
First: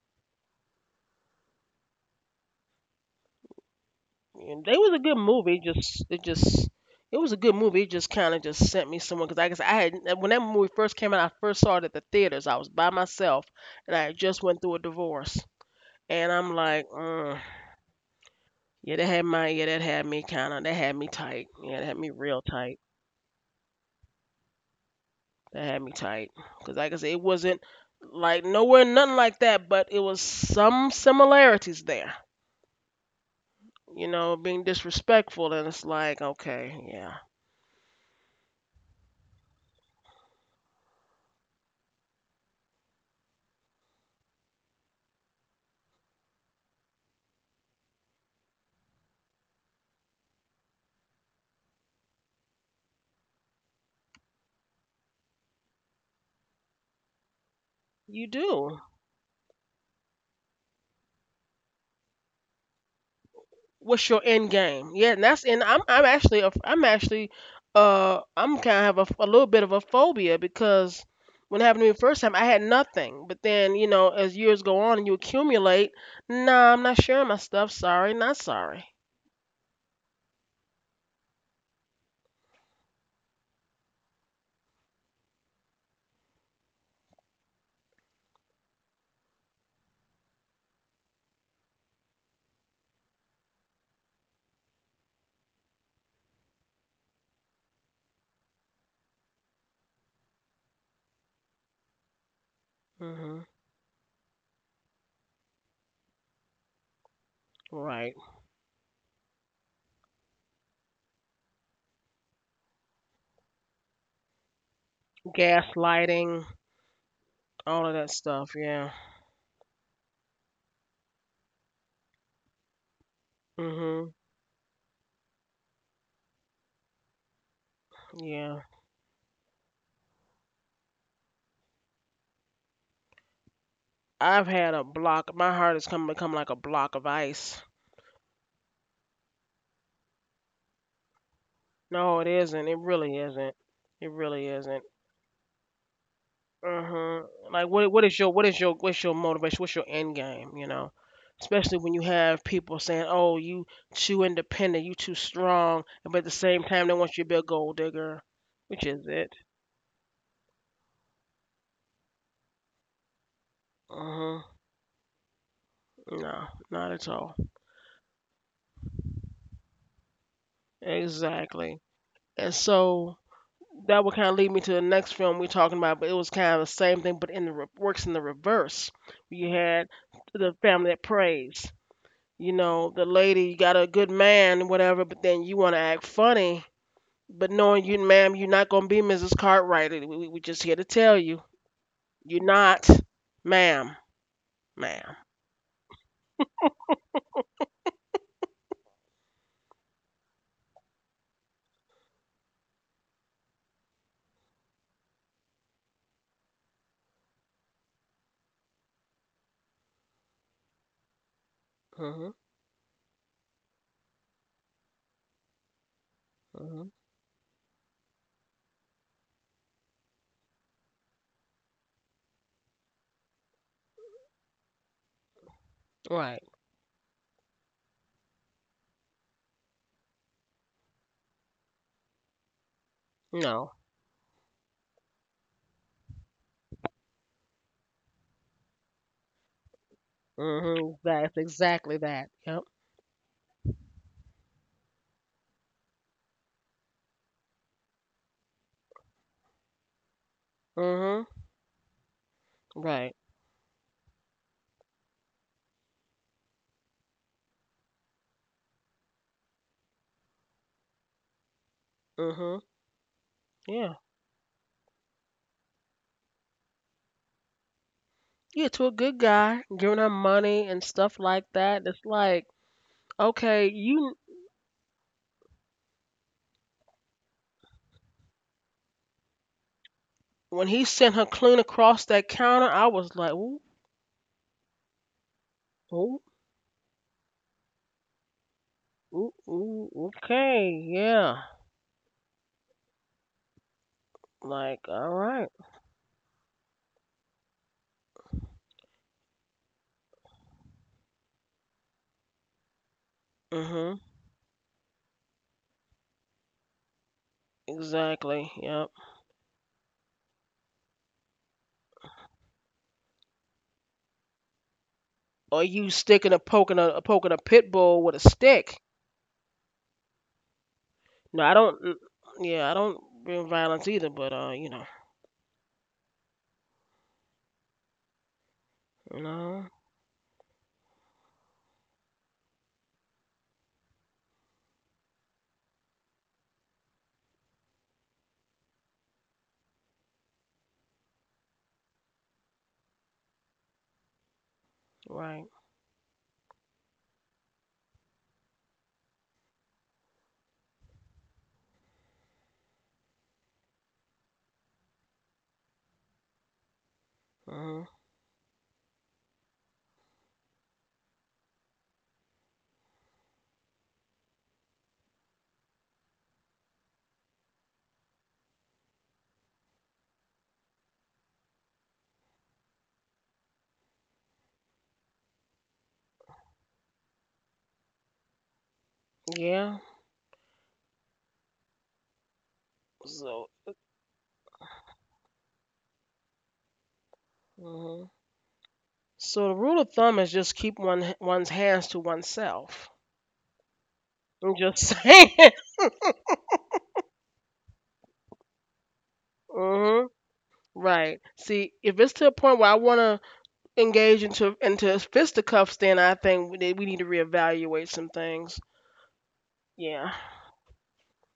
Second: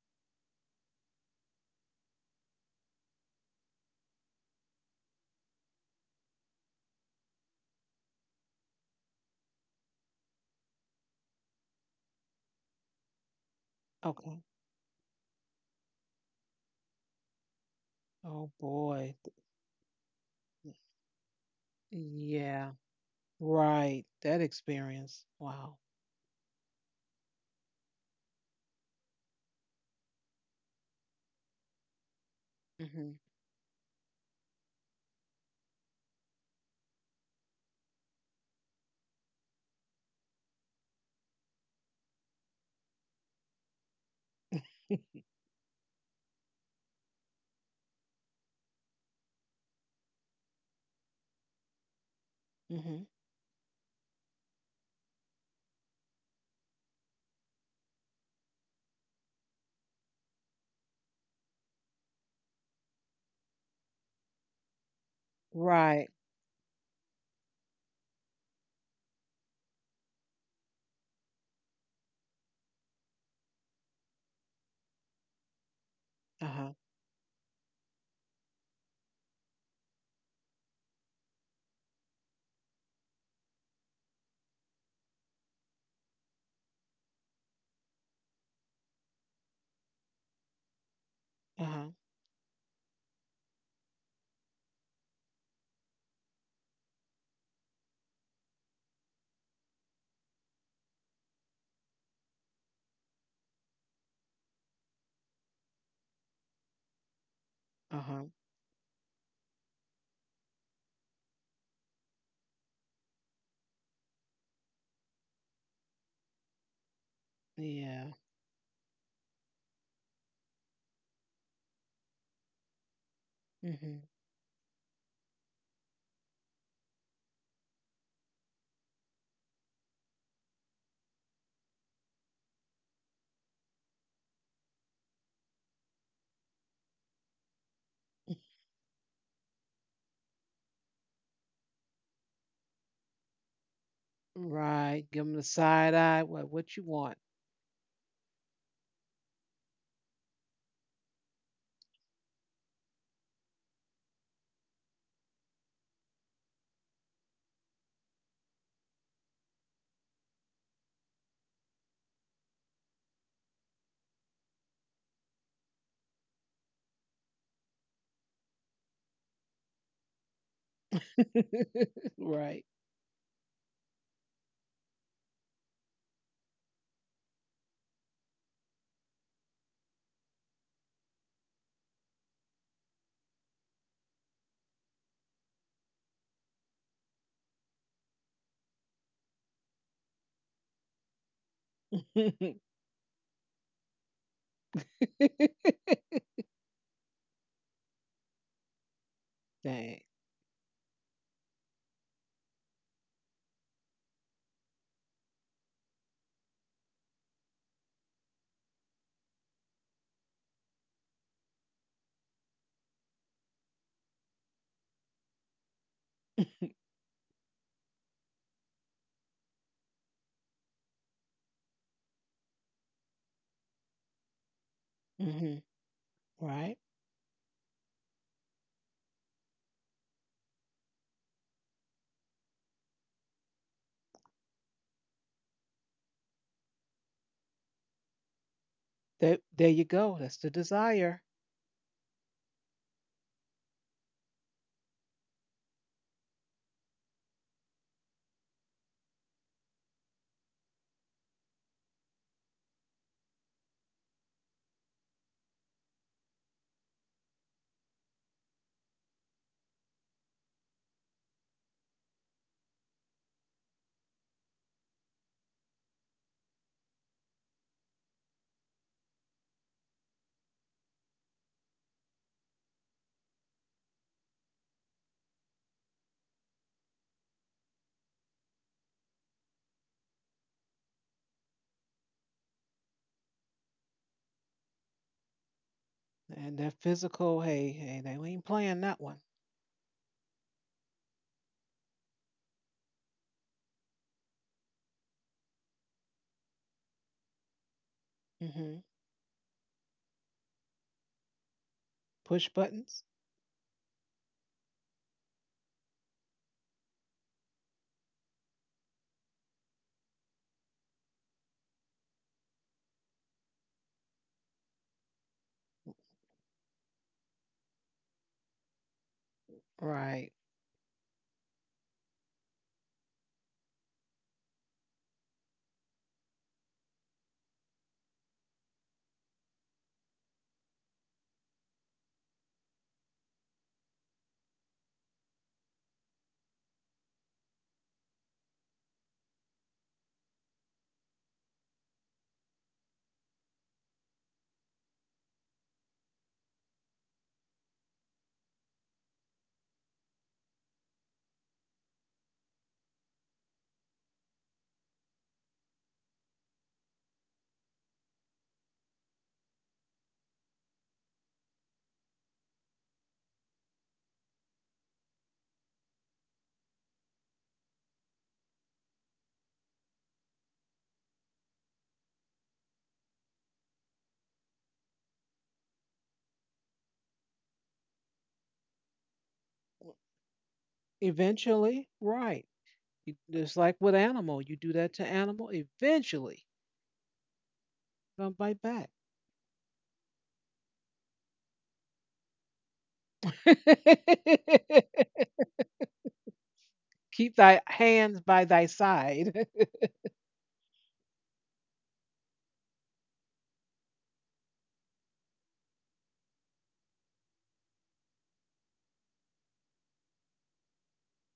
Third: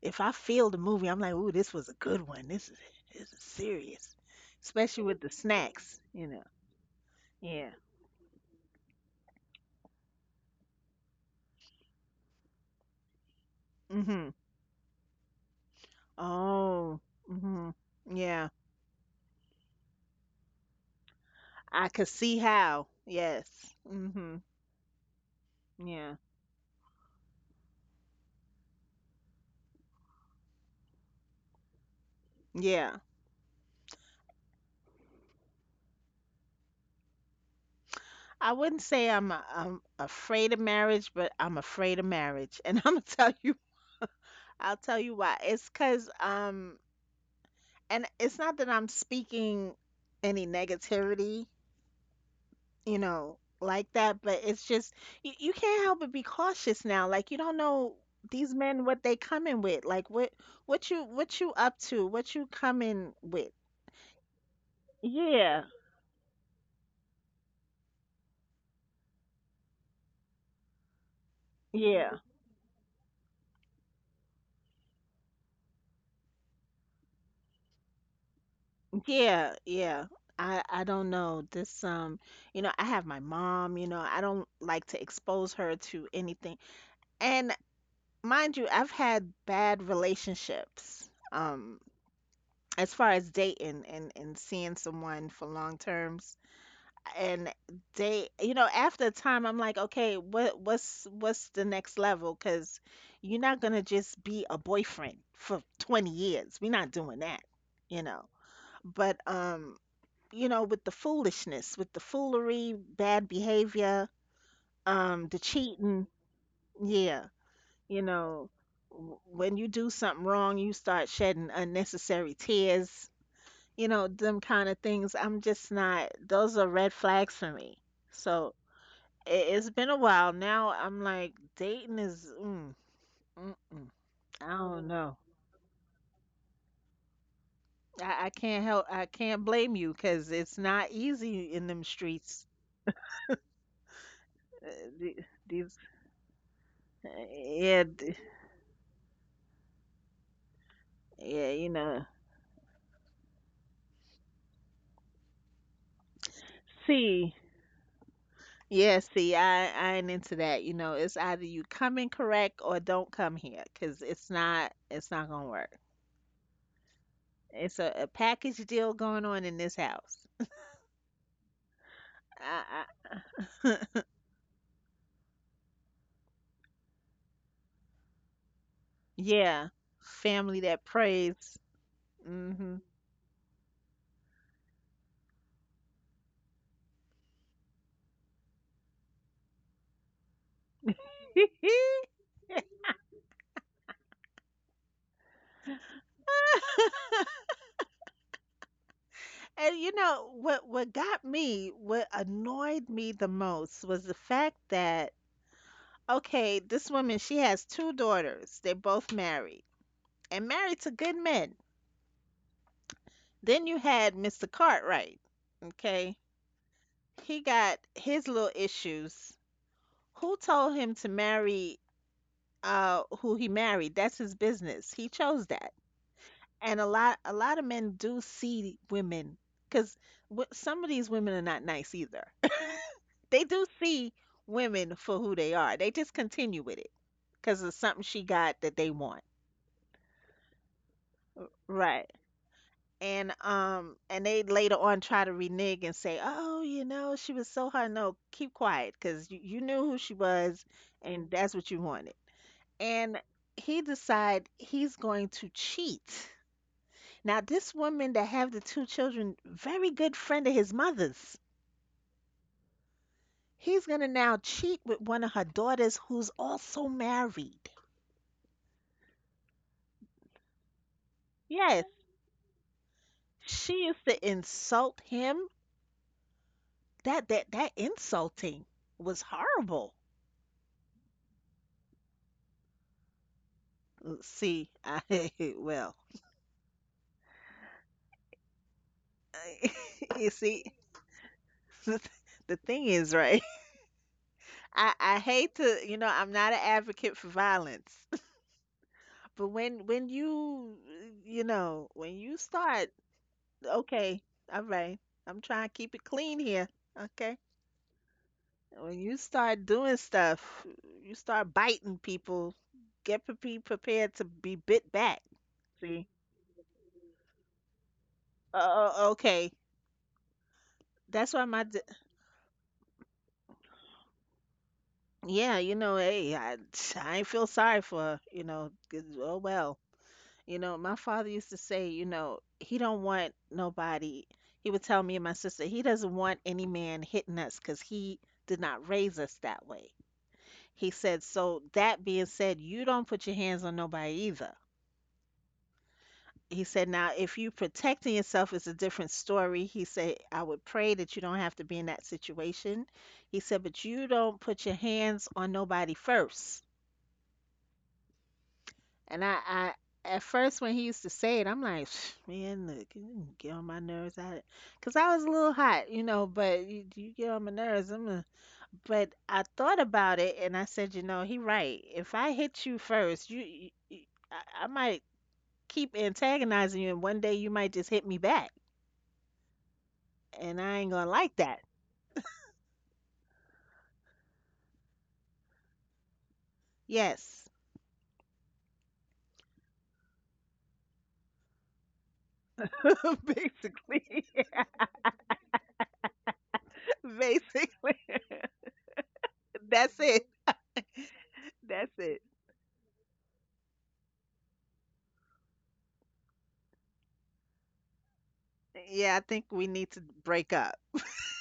[SPEAKER 2] if I feel the movie, I'm like, "Ooh, this was a good one. This is serious."
[SPEAKER 1] And they was a
[SPEAKER 2] Especially
[SPEAKER 1] good
[SPEAKER 2] with the
[SPEAKER 1] movie. It
[SPEAKER 2] snacks,
[SPEAKER 1] just it
[SPEAKER 2] you know.
[SPEAKER 1] just it was a good
[SPEAKER 2] Yeah.
[SPEAKER 1] movie. It just kind of just sent me somewhere because I guess I had when that movie first came out, I first saw it at the theaters. I was by myself, and I had
[SPEAKER 2] Mhm.
[SPEAKER 1] just
[SPEAKER 3] Okay.
[SPEAKER 1] went through a divorce. And I'm like,
[SPEAKER 2] Oh.
[SPEAKER 1] mm,
[SPEAKER 2] Mhm.
[SPEAKER 3] Oh
[SPEAKER 2] Yeah.
[SPEAKER 1] yeah, that
[SPEAKER 3] boy.
[SPEAKER 1] had my yeah, that had me kind of that had me tight. Yeah, that
[SPEAKER 2] I
[SPEAKER 1] had
[SPEAKER 2] could
[SPEAKER 1] me
[SPEAKER 2] see
[SPEAKER 1] real
[SPEAKER 3] Yeah.
[SPEAKER 1] tight.
[SPEAKER 2] how. Yes.
[SPEAKER 3] Right. That
[SPEAKER 2] Mhm.
[SPEAKER 3] experience.
[SPEAKER 1] That
[SPEAKER 3] Wow.
[SPEAKER 1] had me
[SPEAKER 2] Yeah.
[SPEAKER 1] tight because like I said, it wasn't like nowhere nothing like that, but it was some similarities there.
[SPEAKER 2] Yeah.
[SPEAKER 3] hmm
[SPEAKER 1] You know, being disrespectful, and it's like, okay, yeah,
[SPEAKER 2] I wouldn't say I'm afraid of marriage, but I'm afraid of marriage, and I'm gonna tell you, I'll tell you why. It's cause um, and it's not that I'm speaking any negativity, you
[SPEAKER 3] hmm
[SPEAKER 2] know, like that, but it's just you can't help but be cautious now. Like you don't know
[SPEAKER 1] you
[SPEAKER 2] these
[SPEAKER 1] do.
[SPEAKER 2] men what they coming with, like what you up to, what you coming with.
[SPEAKER 1] What's your end game? Yeah, and that's and
[SPEAKER 2] Yeah,
[SPEAKER 1] I'm
[SPEAKER 3] Right.
[SPEAKER 1] actually I'm actually I'm kind of have a little bit of a phobia because when it happened to me the
[SPEAKER 2] yeah.
[SPEAKER 1] first time I had nothing, but then you know as years go on and you accumulate,
[SPEAKER 3] Uh
[SPEAKER 1] nah,
[SPEAKER 3] huh.
[SPEAKER 1] I'm not sharing my stuff. Sorry, not sorry.
[SPEAKER 2] Yeah, yeah. I don't know. This you know, I have my mom, you know, I don't like to expose her to anything. And mind you, I've had bad relationships.
[SPEAKER 3] Uh huh.
[SPEAKER 2] As far as dating and seeing someone for long terms. And they, you know, after a time I'm like, okay, what's the next level? 'Cause you're
[SPEAKER 1] Hmm
[SPEAKER 2] not gonna just be a boyfriend for 20 years. We're not doing that, you
[SPEAKER 3] Uh
[SPEAKER 1] Right.
[SPEAKER 2] know.
[SPEAKER 3] huh.
[SPEAKER 2] But you know, with the foolishness, with the foolery, bad behavior, the cheating.
[SPEAKER 1] Gaslighting,
[SPEAKER 2] Yeah,
[SPEAKER 1] all
[SPEAKER 2] you
[SPEAKER 1] of
[SPEAKER 3] Yeah.
[SPEAKER 1] that
[SPEAKER 2] know,
[SPEAKER 1] stuff. Yeah.
[SPEAKER 2] when you do something wrong, you start shedding unnecessary tears, you know,
[SPEAKER 3] hmm
[SPEAKER 1] hmm
[SPEAKER 2] them kind of things. I'm just not, those are red flags for me. So
[SPEAKER 1] Yeah.
[SPEAKER 2] it's been a while now. I'm like, dating is, mm, mm-mm, I
[SPEAKER 1] I've had
[SPEAKER 2] don't
[SPEAKER 1] a
[SPEAKER 2] know.
[SPEAKER 1] block. My heart has come become like a block of ice.
[SPEAKER 2] I can't help, I can't blame you because it's not easy in them
[SPEAKER 1] No, it
[SPEAKER 2] streets.
[SPEAKER 1] isn't. It really isn't. It really
[SPEAKER 2] Uh,
[SPEAKER 1] isn't.
[SPEAKER 3] Right.
[SPEAKER 2] the-
[SPEAKER 3] Give them the
[SPEAKER 2] these,
[SPEAKER 3] side eye. What you want?
[SPEAKER 1] Uh-huh. Like
[SPEAKER 2] yeah,
[SPEAKER 1] what is your what is your what's your motivation? What's your end game, you know?
[SPEAKER 2] yeah, you
[SPEAKER 1] Especially when
[SPEAKER 2] know.
[SPEAKER 1] you have people saying, "Oh, you too independent, you too strong," but at the same time they want you
[SPEAKER 2] See,
[SPEAKER 1] to be a gold digger, which
[SPEAKER 2] yeah,
[SPEAKER 1] is
[SPEAKER 2] see,
[SPEAKER 1] it.
[SPEAKER 2] I ain't into that. You know, it's either you come in correct or don't come here, 'cause
[SPEAKER 1] Uh-huh.
[SPEAKER 2] it's not gonna work.
[SPEAKER 1] No, not at all.
[SPEAKER 2] It's a package deal going on in this house.
[SPEAKER 1] Exactly. And
[SPEAKER 3] Right.
[SPEAKER 2] I,
[SPEAKER 1] so
[SPEAKER 2] I,
[SPEAKER 1] that would kind of lead me to the next film we're talking about, but it was kind of the same thing, but in the works in the reverse. You
[SPEAKER 2] yeah,
[SPEAKER 1] had
[SPEAKER 2] family
[SPEAKER 1] the
[SPEAKER 2] that
[SPEAKER 1] family that
[SPEAKER 2] prays.
[SPEAKER 1] prays. You
[SPEAKER 2] Hmm.
[SPEAKER 1] know, the lady you got a good man, and whatever, but then you want to act funny. But knowing you, ma'am, you're not gonna be Mrs. Cartwright. We just here to tell you, you're not, ma'am, ma'am.
[SPEAKER 2] And you
[SPEAKER 3] Dang.
[SPEAKER 2] know what got me, what annoyed me the most was the fact that okay, this woman, she has two daughters. They're both married, and married to good men.
[SPEAKER 1] Mhm,
[SPEAKER 2] Then you had Mr. Cartwright. Okay.
[SPEAKER 1] mhm.
[SPEAKER 2] He got his little issues. Who told him to marry who he married? That's his business. He chose
[SPEAKER 3] hmm
[SPEAKER 2] that.
[SPEAKER 1] Right.
[SPEAKER 2] And
[SPEAKER 3] Right.
[SPEAKER 2] a lot of men do see women cuz some of these women are not nice either. They do
[SPEAKER 1] No.
[SPEAKER 2] see women for who they are. They just continue with it cuz of something she got that they want.
[SPEAKER 3] There you go. That's the
[SPEAKER 1] Mhm.
[SPEAKER 3] desire.
[SPEAKER 1] That's exactly
[SPEAKER 2] Right.
[SPEAKER 1] that. Yep.
[SPEAKER 2] And and they later on try to renege and say, oh, you know, she was so hard, no, keep quiet because you knew who she was and
[SPEAKER 1] Mhm.
[SPEAKER 2] that's what you wanted, and
[SPEAKER 1] Right.
[SPEAKER 2] he decide he's going to cheat. Now this woman that have the two children, very good friend of his mother's,
[SPEAKER 1] Mhm.
[SPEAKER 2] he's
[SPEAKER 1] Yeah.
[SPEAKER 2] going to now cheat with one of her daughters, who's also married.
[SPEAKER 1] Yeah. To a good guy, giving her money and stuff like
[SPEAKER 2] Yes,
[SPEAKER 1] that. It's like, okay,
[SPEAKER 2] she used
[SPEAKER 1] you.
[SPEAKER 2] to insult him. That insulting was horrible.
[SPEAKER 1] When he sent her clean across that counter, I was like,
[SPEAKER 2] See, I well,
[SPEAKER 1] ooh,
[SPEAKER 3] And that physical, hey, hey, they ain't playing that one.
[SPEAKER 1] ooh, ooh,
[SPEAKER 2] you see,
[SPEAKER 1] okay, yeah.
[SPEAKER 2] the, the thing is, right?
[SPEAKER 1] Like, all
[SPEAKER 2] I hate
[SPEAKER 1] right.
[SPEAKER 2] to, you know, I'm not an advocate for violence,
[SPEAKER 3] Hmm
[SPEAKER 2] but when you know, when you
[SPEAKER 3] Push
[SPEAKER 2] start,
[SPEAKER 3] buttons.
[SPEAKER 1] Mm-hmm.
[SPEAKER 2] okay, all right, I'm trying to keep it clean here, okay?
[SPEAKER 1] Exactly. Yep.
[SPEAKER 2] When you start doing stuff, you start biting people. Be prepared to be bit back.
[SPEAKER 1] Or you
[SPEAKER 2] See,
[SPEAKER 1] sticking a poking a poking a pit bull with a
[SPEAKER 2] uh,
[SPEAKER 1] stick.
[SPEAKER 2] okay,
[SPEAKER 3] Right.
[SPEAKER 2] that's why
[SPEAKER 1] No, I
[SPEAKER 2] my
[SPEAKER 1] don't. Mm, yeah, I don't bring violence either. But you know,
[SPEAKER 2] yeah, you know, hey, I feel sorry for, you know, 'cause, oh
[SPEAKER 1] no,
[SPEAKER 2] well. You know, my father used to say, you know, he don't want nobody. He would tell me and my sister, he doesn't want any man hitting us because he did not raise us that way. He said, so that being said, you don't put your hands on nobody either.
[SPEAKER 1] right.
[SPEAKER 2] He said, now, if you protecting yourself is a different story. He said, I would pray that you don't have to be in that situation. He said, but you don't put your hands on nobody first.
[SPEAKER 1] Mm-hmm.
[SPEAKER 2] And I at first when he used to say it, I'm like, man, look, you get on my nerves. Cause I was a little hot, you know, but you get on my nerves. But I thought about it and I said, you know, he right. If I hit you first, I might keep antagonizing you, and one day you might just hit me back,
[SPEAKER 1] Yeah.
[SPEAKER 2] and I ain't gonna like that.
[SPEAKER 3] Eventually, right. You,
[SPEAKER 1] So.
[SPEAKER 3] it's like with animal. You do that to animal, eventually
[SPEAKER 2] Yes,
[SPEAKER 1] Hmm
[SPEAKER 3] gonna bite back.
[SPEAKER 1] So the rule of thumb is just keep one's hands to oneself.
[SPEAKER 2] basically,
[SPEAKER 1] I'm just saying.
[SPEAKER 3] Keep thy
[SPEAKER 2] basically,
[SPEAKER 3] hands by thy side.
[SPEAKER 2] that's
[SPEAKER 1] Mm-hmm.
[SPEAKER 2] it.
[SPEAKER 1] Right. See,
[SPEAKER 2] That's
[SPEAKER 1] if it's
[SPEAKER 2] it.
[SPEAKER 1] to a point where I wanna engage into fisticuffs, then I think we need to reevaluate some things.
[SPEAKER 2] Yeah, I think we need to
[SPEAKER 1] Yeah,
[SPEAKER 2] break up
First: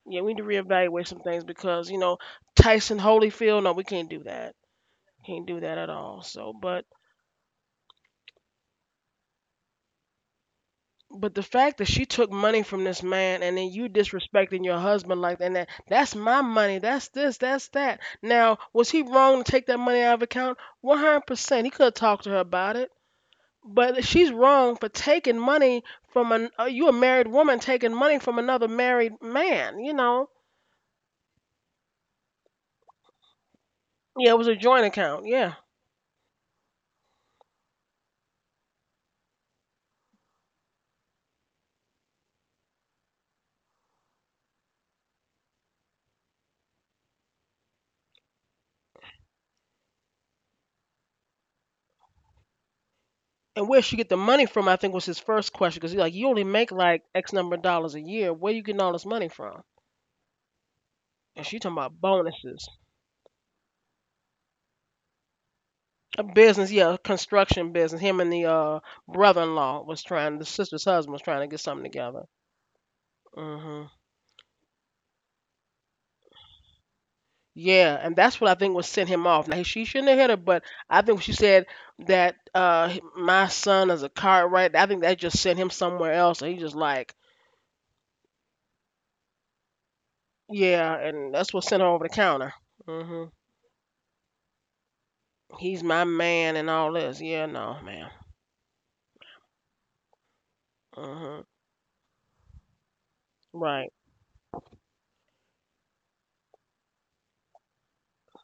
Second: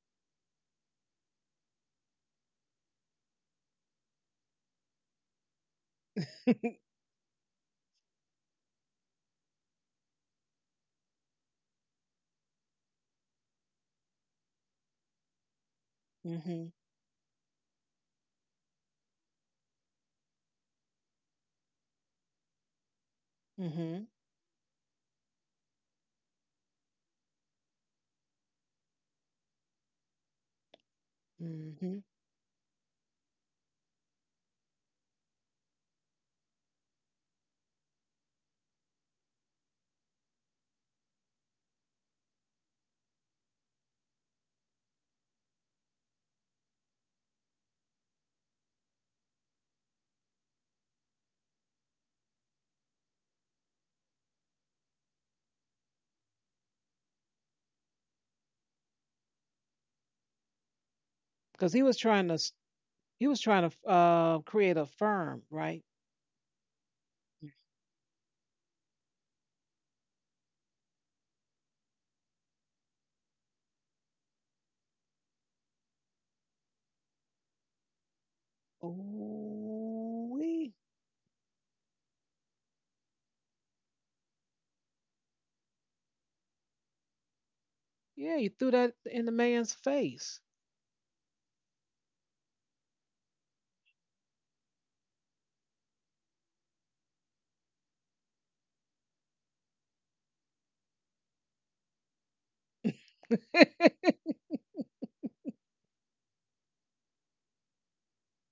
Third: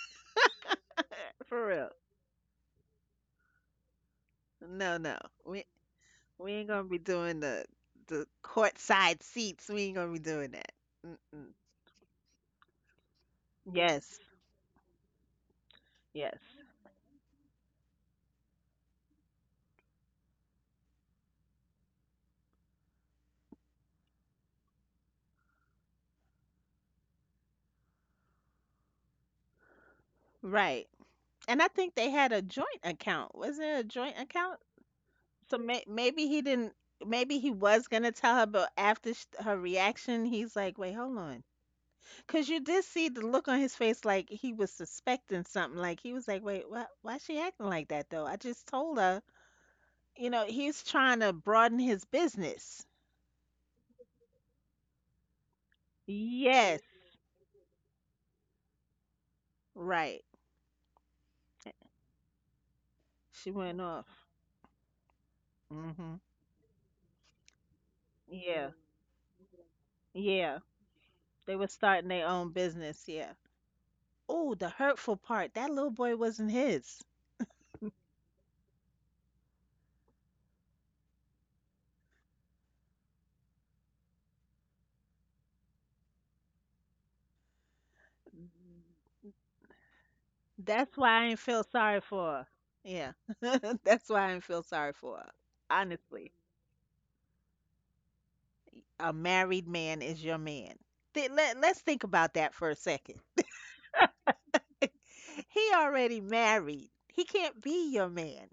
[SPEAKER 1] yeah, we need to reevaluate some things
[SPEAKER 2] for real.
[SPEAKER 1] because you know Tyson Holyfield. No, we can't do that.
[SPEAKER 2] No, no.
[SPEAKER 1] Can't do
[SPEAKER 2] We
[SPEAKER 1] that at all.
[SPEAKER 2] we
[SPEAKER 1] So,
[SPEAKER 2] ain't gonna be doing the courtside seats. We ain't gonna be doing that.
[SPEAKER 1] but the
[SPEAKER 2] Mm-mm.
[SPEAKER 1] fact that she took money from this man and then you
[SPEAKER 2] Yes,
[SPEAKER 1] disrespecting your husband like that, and that that's
[SPEAKER 2] yes.
[SPEAKER 1] my
[SPEAKER 3] hmm
[SPEAKER 1] money. That's this. That's that. Now, was he wrong to take that money out of account? 100%. He could have talked to her about it. But
[SPEAKER 3] hmm
[SPEAKER 1] she's wrong for taking money from an you a married woman taking money from another married man. You know.
[SPEAKER 2] Right. And I think
[SPEAKER 3] Mm-hmm.
[SPEAKER 2] they had a joint account. Was it a joint
[SPEAKER 1] Yeah, it was
[SPEAKER 2] account?
[SPEAKER 1] a joint account.
[SPEAKER 2] So
[SPEAKER 1] Yeah.
[SPEAKER 2] maybe he didn't. Maybe he was gonna tell her, but after sh her reaction, he's like, "Wait, hold on," because you did see the look on his face, like he was suspecting something. Like he was like, "Wait, why? Why she acting like that though? I just told her." You know, he's trying to broaden his business.
[SPEAKER 1] And where she get the money from? I think was his first question because he's like, you only make
[SPEAKER 2] Yes.
[SPEAKER 1] like X number of dollars a year. Where you getting all this money from?
[SPEAKER 2] Right.
[SPEAKER 1] And she
[SPEAKER 3] Because
[SPEAKER 1] talking about bonuses.
[SPEAKER 3] he was
[SPEAKER 2] She
[SPEAKER 3] trying
[SPEAKER 2] went
[SPEAKER 3] to
[SPEAKER 2] off.
[SPEAKER 3] create a firm, right?
[SPEAKER 2] Hmm.
[SPEAKER 1] A business, yeah, a construction business. Him and the
[SPEAKER 2] Yeah.
[SPEAKER 1] brother-in-law was trying. The
[SPEAKER 2] Yeah.
[SPEAKER 1] sister's husband was trying to
[SPEAKER 2] They
[SPEAKER 1] get
[SPEAKER 2] were
[SPEAKER 1] something
[SPEAKER 2] starting
[SPEAKER 1] together.
[SPEAKER 2] their own business. Yeah.
[SPEAKER 1] Hmm
[SPEAKER 2] Oh, the hurtful part. That little boy wasn't his.
[SPEAKER 1] Yeah, and that's what I think was sent him off. Now she shouldn't have hit
[SPEAKER 3] Oh,
[SPEAKER 1] her, but I think she said that my son is a car right. I think that just sent him somewhere else, and he just like
[SPEAKER 3] yeah, you threw that in the man's face.
[SPEAKER 2] That's
[SPEAKER 1] yeah,
[SPEAKER 2] why I ain't
[SPEAKER 1] and that's
[SPEAKER 2] feel
[SPEAKER 1] what sent her
[SPEAKER 2] sorry
[SPEAKER 1] over the
[SPEAKER 2] for her.
[SPEAKER 1] counter.
[SPEAKER 2] Yeah.
[SPEAKER 1] Hmm
[SPEAKER 2] That's why I ain't feel sorry for her.
[SPEAKER 1] He's my
[SPEAKER 2] Honestly,
[SPEAKER 1] man and all this. Yeah, no, man.
[SPEAKER 2] a married man is your man. Th-
[SPEAKER 1] Hmm
[SPEAKER 2] let, let's think about that for a second.
[SPEAKER 1] Right.
[SPEAKER 2] He already married. He can't be your man.